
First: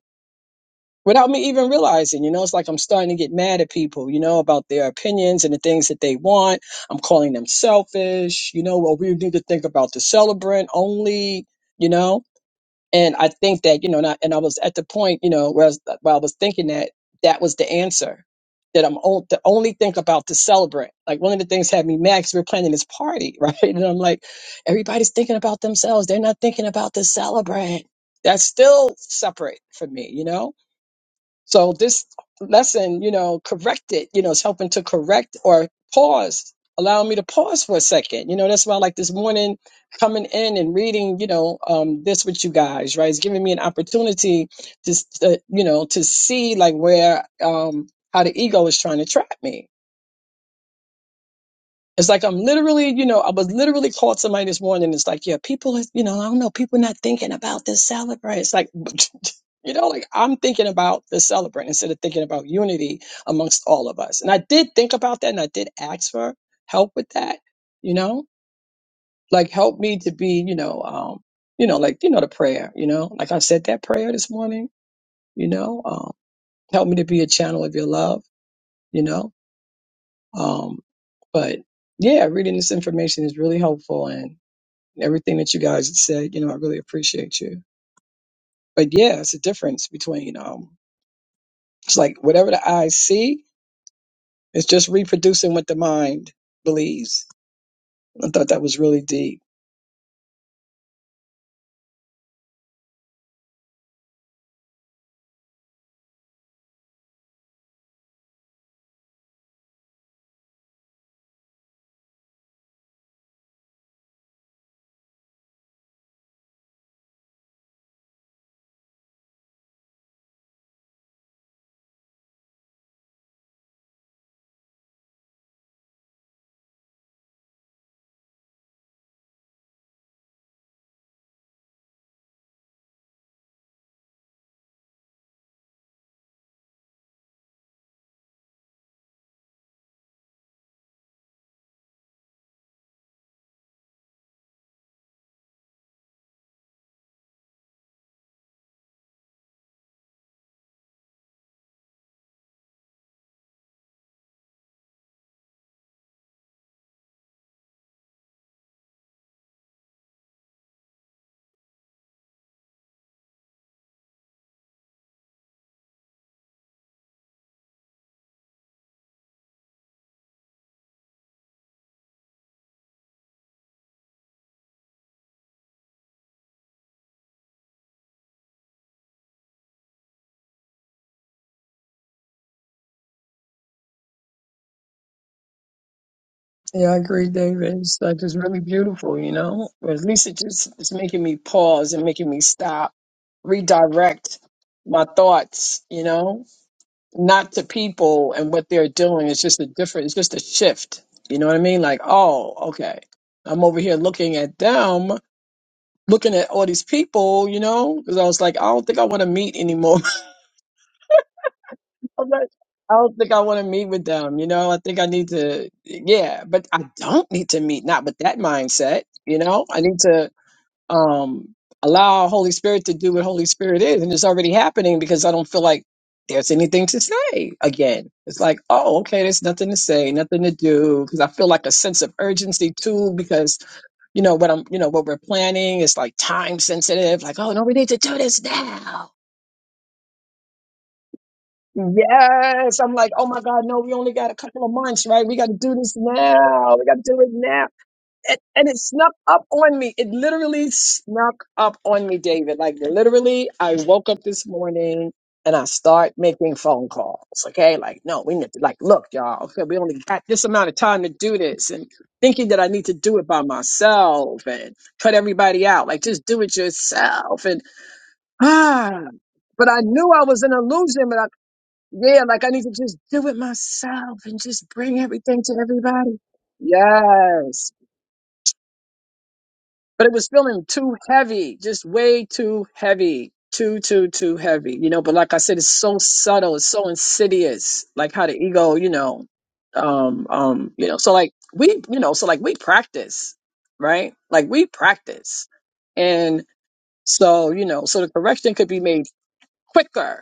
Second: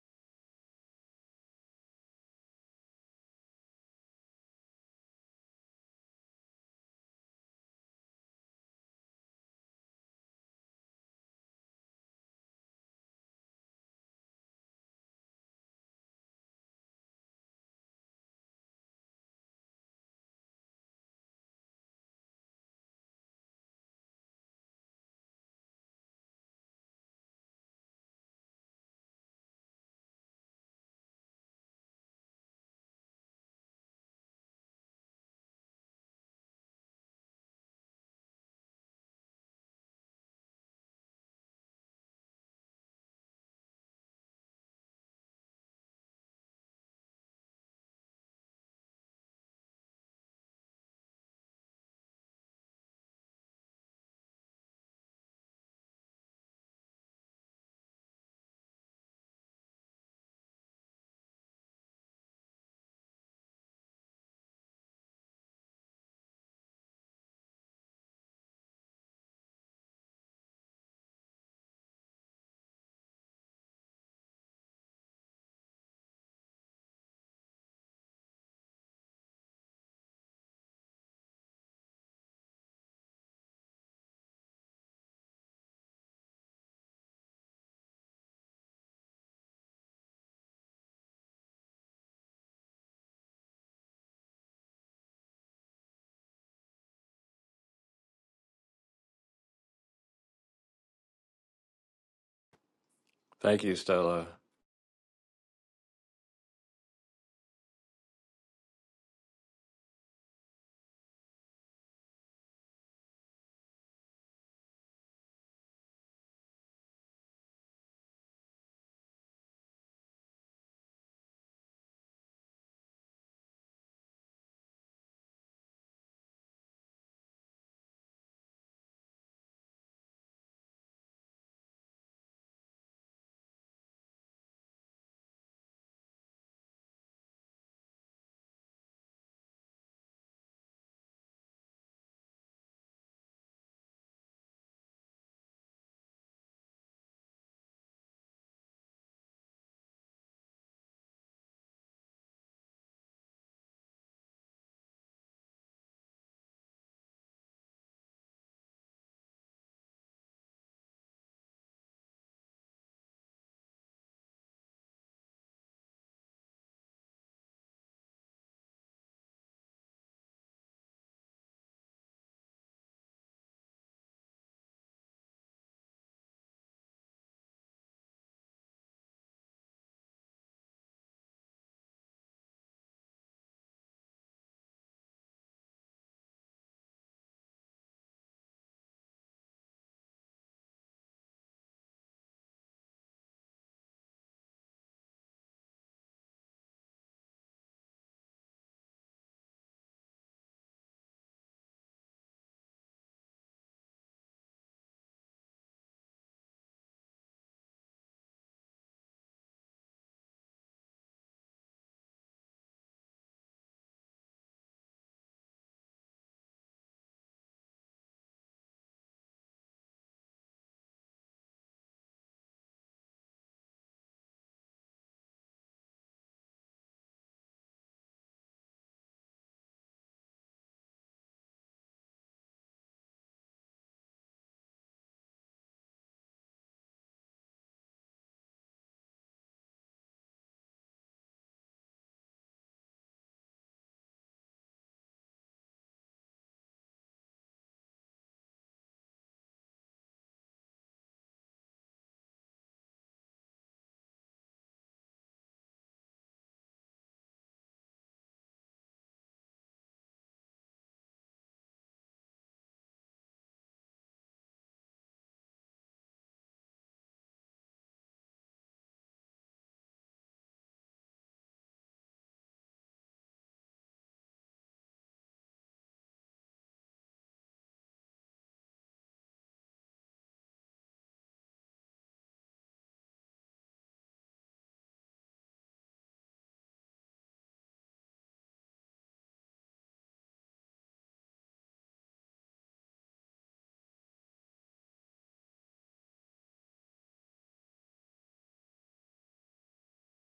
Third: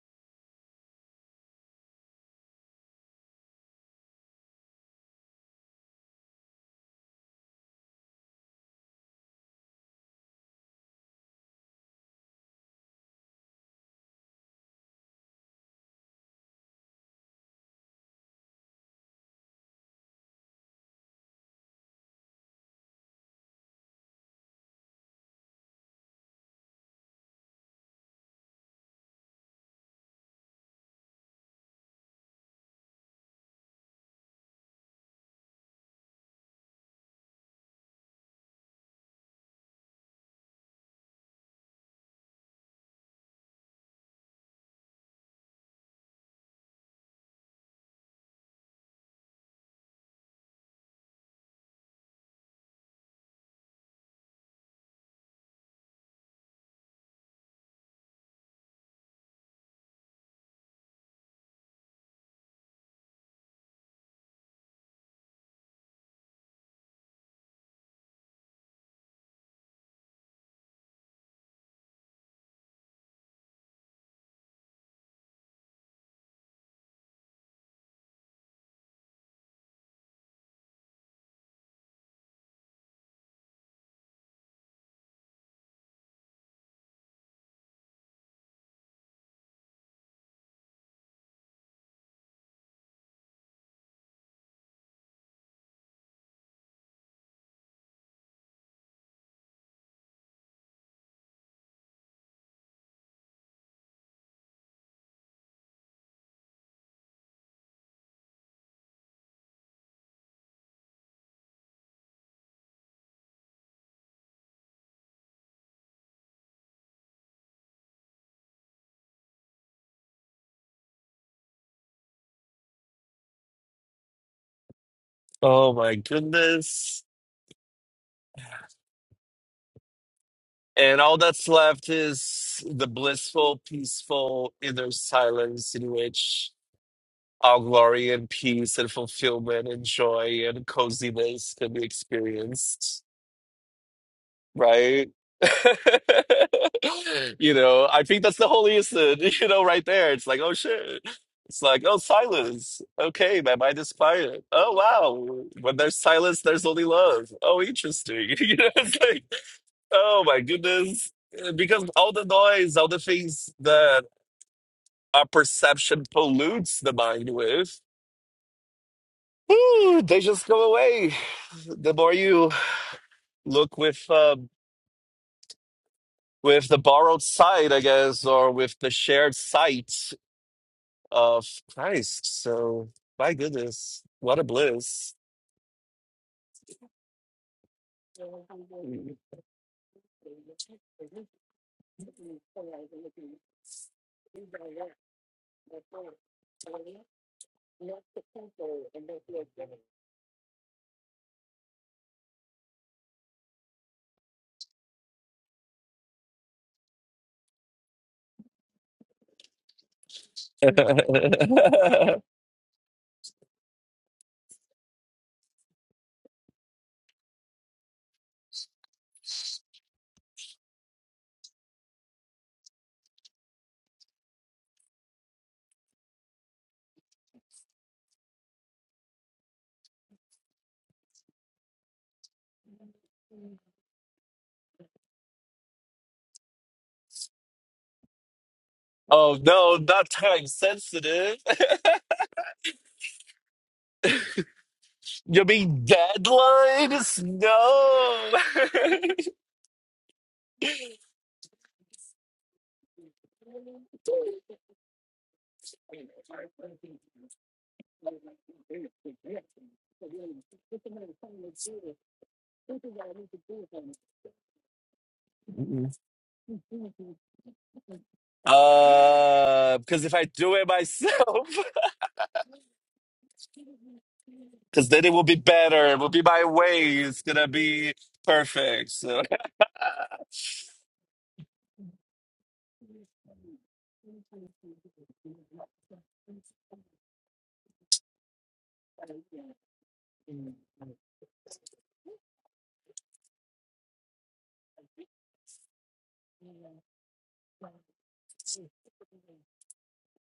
S3: without me even realizing, you know, it's like I'm starting to get mad at people, you know, about their opinions and the things that they want. I'm calling them selfish, you know, well, we need to think about the celebrant only, you know. And I think that, you know, and I, and I was at the point, you know, where I, was, where I was thinking that that was the answer, that I'm on, to only think about the celebrant. Like one of the things had me mad because we were planning this party, right? And I'm like, everybody's thinking about themselves. They're not thinking about the celebrant. That's still separate for me, you know? So this lesson, you know, corrected, you know, it's helping to correct or pause, allow me to pause for a second. You know, that's why like this morning coming in and reading, you know, um, this with you guys, right? It's giving me an opportunity to, s- uh, you know, to see like where, um, how the ego is trying to trap me it's like I'm literally, you know, I was literally called somebody this morning. It's like, yeah, people, is- you know, I don't know, people not thinking about this celebrant. It's like, you know, like I'm thinking about the celebrant instead of thinking about unity amongst all of us. And I did think about that, and I did ask for help with that. You know, like help me to be, you know, um, you know, like you know, the prayer. You know, like I said that prayer this morning. You know, um, help me to be a channel of your love. You know, um, but yeah, reading this information is really helpful and and everything that you guys have said. You know, I really appreciate you. But yeah, it's a difference between um, it's like whatever the eyes see, it's just reproducing what the mind believes. I thought that was really deep.
S1: Thank you, Stella.
S2: oh my goodness. And all that's left is the blissful, peaceful, inner silence in which All glory and peace and fulfillment and joy and coziness can be experienced, right? you know, I think that's the holy instant, you know, right there. It's like, oh shit. It's like, oh, silence. Okay, my mind is quiet. Oh, wow. When there's silence, there's only love. Oh, interesting. you know, it's like, oh my goodness. Because all the noise, all the things that our perception pollutes the mind with Ooh, they just go away. The more you look with uh, with the borrowed side, I guess, or with the shared sight of Christ. So, my goodness, what a bliss!
S3: Yeah, I agree, David. It's like it's really beautiful, you know. Or at least it just it's making me pause and making me stop, redirect my thoughts, you know, not to people and what they're doing. It's just a different. It's just a shift. You know what I mean? Like, oh, okay, I'm over here looking at them, looking at all these people, you know, because I was like, I don't think I want to meet anymore. I'm like, I don't think I want to meet with them. You know, I think I need to, yeah, but I don't need to meet, not with that mindset. You know, I need to um, allow Holy Spirit to do what Holy Spirit is. And it's already happening because I don't feel like there's anything to say again. It's like, oh, okay, there's nothing to say, nothing to do. Because I feel like a sense of urgency too, because, you know, what I'm, you know, what we're planning is like time sensitive. Like, oh, no, we need to do this now
S2: oh no, not time sensitive.
S3: Yes. I'm like, oh my God, no, we only got a couple of months, right? We
S2: you
S3: got to do
S2: mean
S3: this now. We got to do
S2: deadlines?
S3: it now.
S2: No.
S3: And, and it snuck up on me. It literally snuck up on me, David. Like, literally, I woke up this morning and I start making phone calls. Okay. Like, no, we need to, like, look, y'all, okay, we only got this amount of time to do this. And thinking that I need to do it by myself and cut everybody out. Like, just do it yourself. And, ah, but
S2: Uh,
S3: I
S2: because
S3: knew
S2: if
S3: I
S2: I
S3: was an
S2: do it
S3: illusion.
S2: myself.
S3: Yeah, like I need to just do it myself and just
S2: because
S3: bring
S2: then it will be
S3: everything to
S2: better. It will
S3: everybody.
S2: be my way. It's gonna
S3: Yes.
S2: be perfect. So
S3: But it was feeling too heavy, just way too heavy. Too, too, too heavy. You know, but like I said, it's so subtle, it's so insidious, like how the ego, you know, um, um, you know, so like we, you know, so like we practice, right? Like we practice. And so, you know, so the correction could be made quicker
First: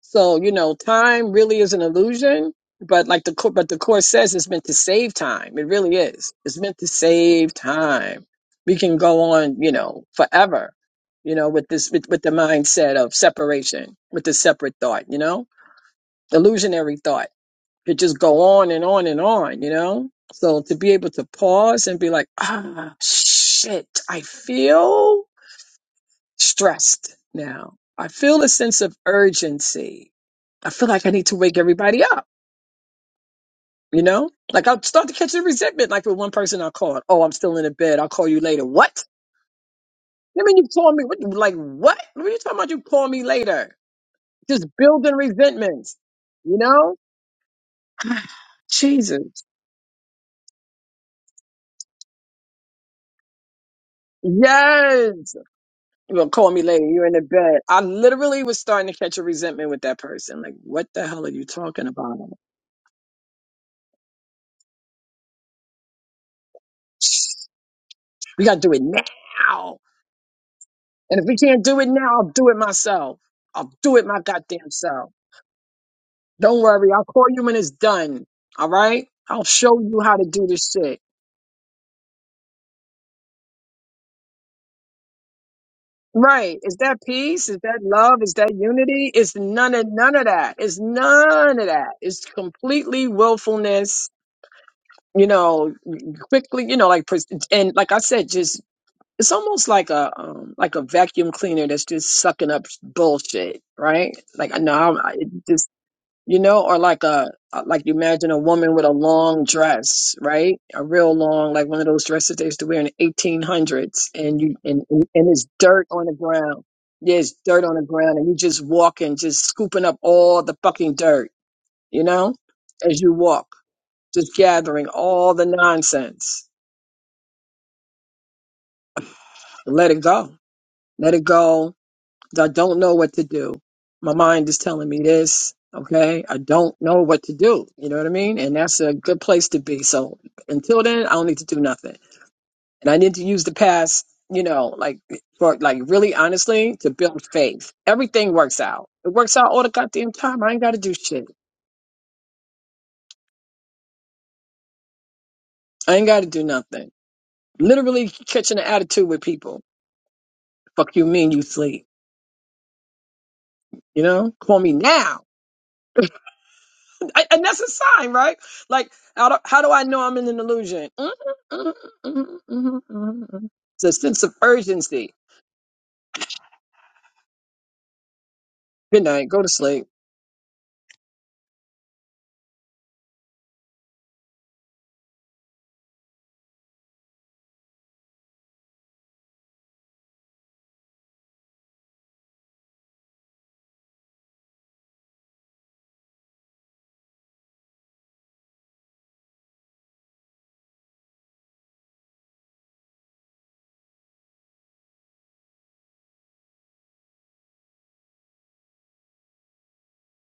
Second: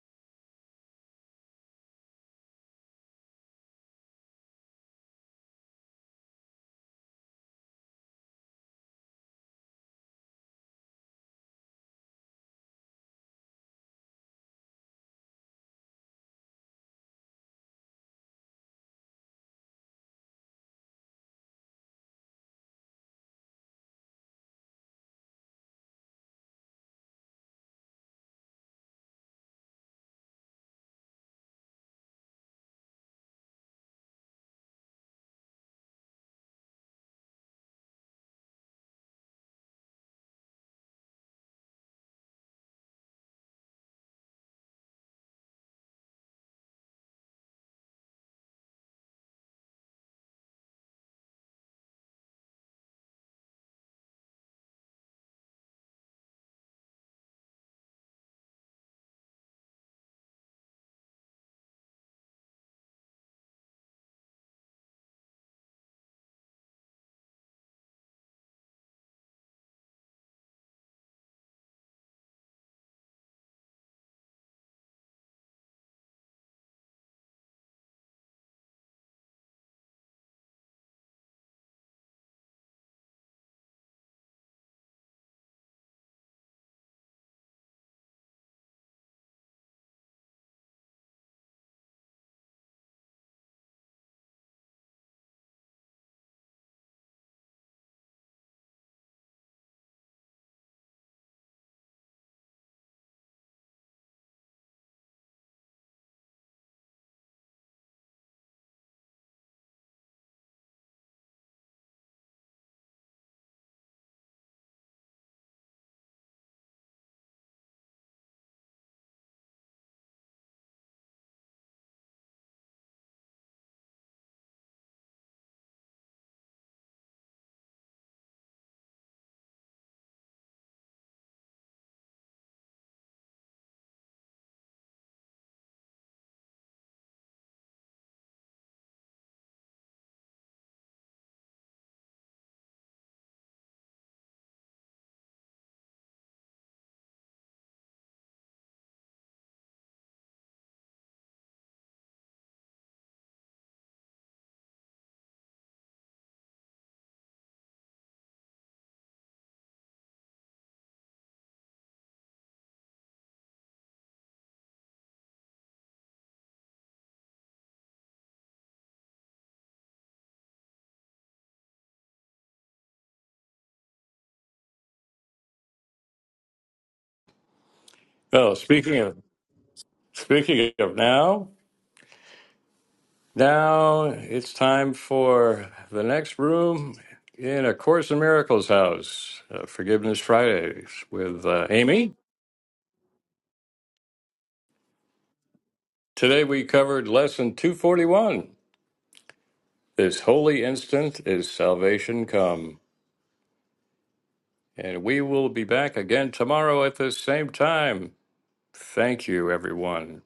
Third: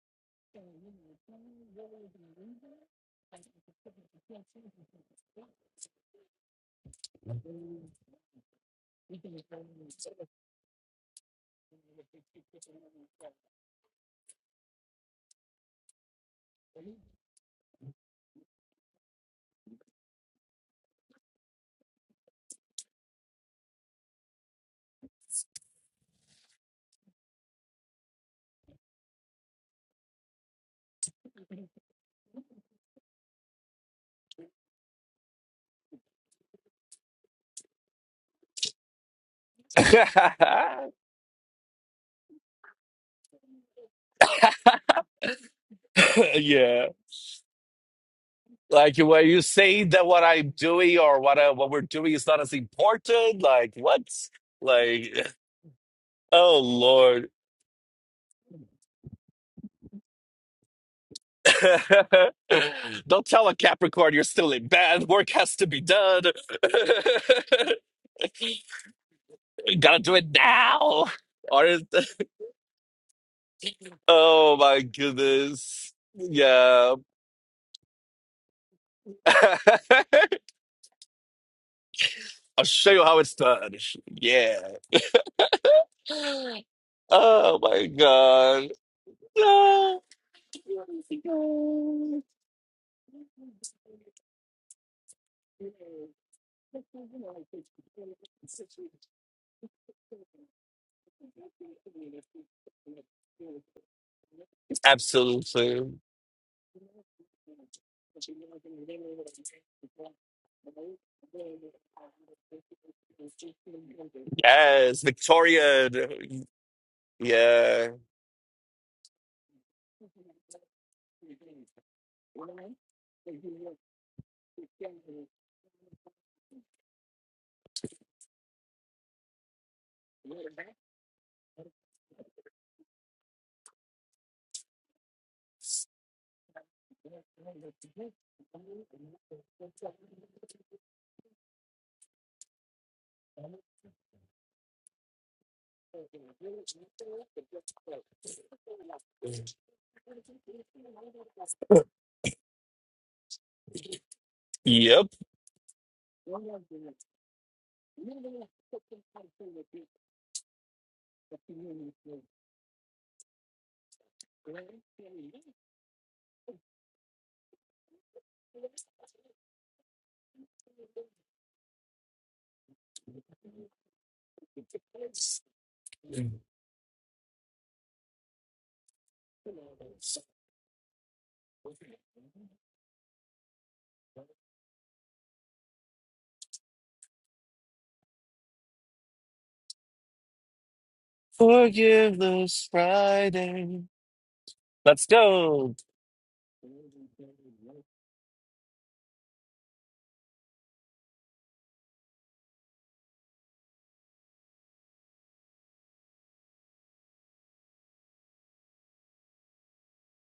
S3: So, you know, time really is an illusion, but like the cour- but the course says it's meant to save time. It really is. It's meant to save time. We can go on, you know, forever, you know, with this with, with the mindset of separation, with the separate thought, you know? Illusionary thought. It just go on and on and on, you know? So to be able to pause and be like, ah, shit, I feel stressed now. I feel a sense of urgency. I feel like I need to wake everybody up, you know? Like I'll start to catch the resentment. Like with one person I called, oh, I'm still in the bed. I'll call you later. What? You mean you call me? What, like what? What are you talking about? You call me later. Just building resentments, you
S2: yeah,
S3: know?
S2: like
S3: Jesus.
S2: when you say that what I'm doing or what I, what we're doing is not as important, like what? Like
S3: Yes. Well, call
S2: oh
S3: me later. You're in the
S2: Lord,
S3: bed. I literally was starting to catch a resentment with that person. Like, what the hell are you talking about?
S2: don't tell a Capricorn you're still in bed. Work has to be done.
S3: We got to do it
S2: You
S3: now.
S2: gotta do it now.
S3: And if you can't
S2: Or
S3: do
S2: is-
S3: it now, I'll do it myself. I'll do it my
S2: oh
S3: goddamn
S2: my
S3: self.
S2: goodness,
S3: Don't worry,
S2: yeah.
S3: I'll call you when it's done. All right? I'll show you how to do this shit.
S2: I'll show you how it's done. Yeah.
S3: Right. Is that peace? Is
S2: Oh
S3: that
S2: my
S3: love? Is that
S2: God.
S3: unity? It's none of
S2: No.
S3: none of that. It's none of that. It's completely willfulness, you know, quickly, you know, like pres- and like I said, just it's almost like a um like a vacuum cleaner that's just sucking up bullshit, right? Like I know
S2: Absolutely.
S3: you know, or like a like you imagine a woman with a long dress, right? A real long, like one of those dresses they used to wear in the eighteen hundreds, and you and
S2: Yes.
S3: and there's dirt on the
S2: Victorian.
S3: ground. There's dirt on the
S2: Yeah.
S3: ground, and you just walking, just scooping up all the fucking dirt, you know, as you walk, just gathering all the nonsense. Let it go. Let it go I don't know what to do. My mind is telling me this. Okay. I don't know what to do. You know what I mean? And that's a good place to be. So until then, I don't need to do nothing. And I need to use the past, you know, like for like really honestly to build faith. Everything works out. It works out all the goddamn time. I ain't got to do shit.
S2: Yep.
S3: I ain't got to do nothing. Literally catching an attitude with people. Fuck you mean you sleep. You know, call me now I- and that's a sign, right? Like, how do, how do I know I'm in an illusion? Mhm, mhm, mhm, mhm, mhm. It's a sense of urgency.
S1: Oh, speaking
S3: Good
S1: of
S3: night. Go to sleep.
S1: speaking of now. Now it's time for the next room in A Course in Miracles House, uh, Forgiveness Fridays with uh, Amy.
S2: Forgiveness Friday. Let's go.
S1: Today we covered Lesson 241 This Holy Instant is Salvation Come. And we will be back again tomorrow at the same time. Thank you, everyone.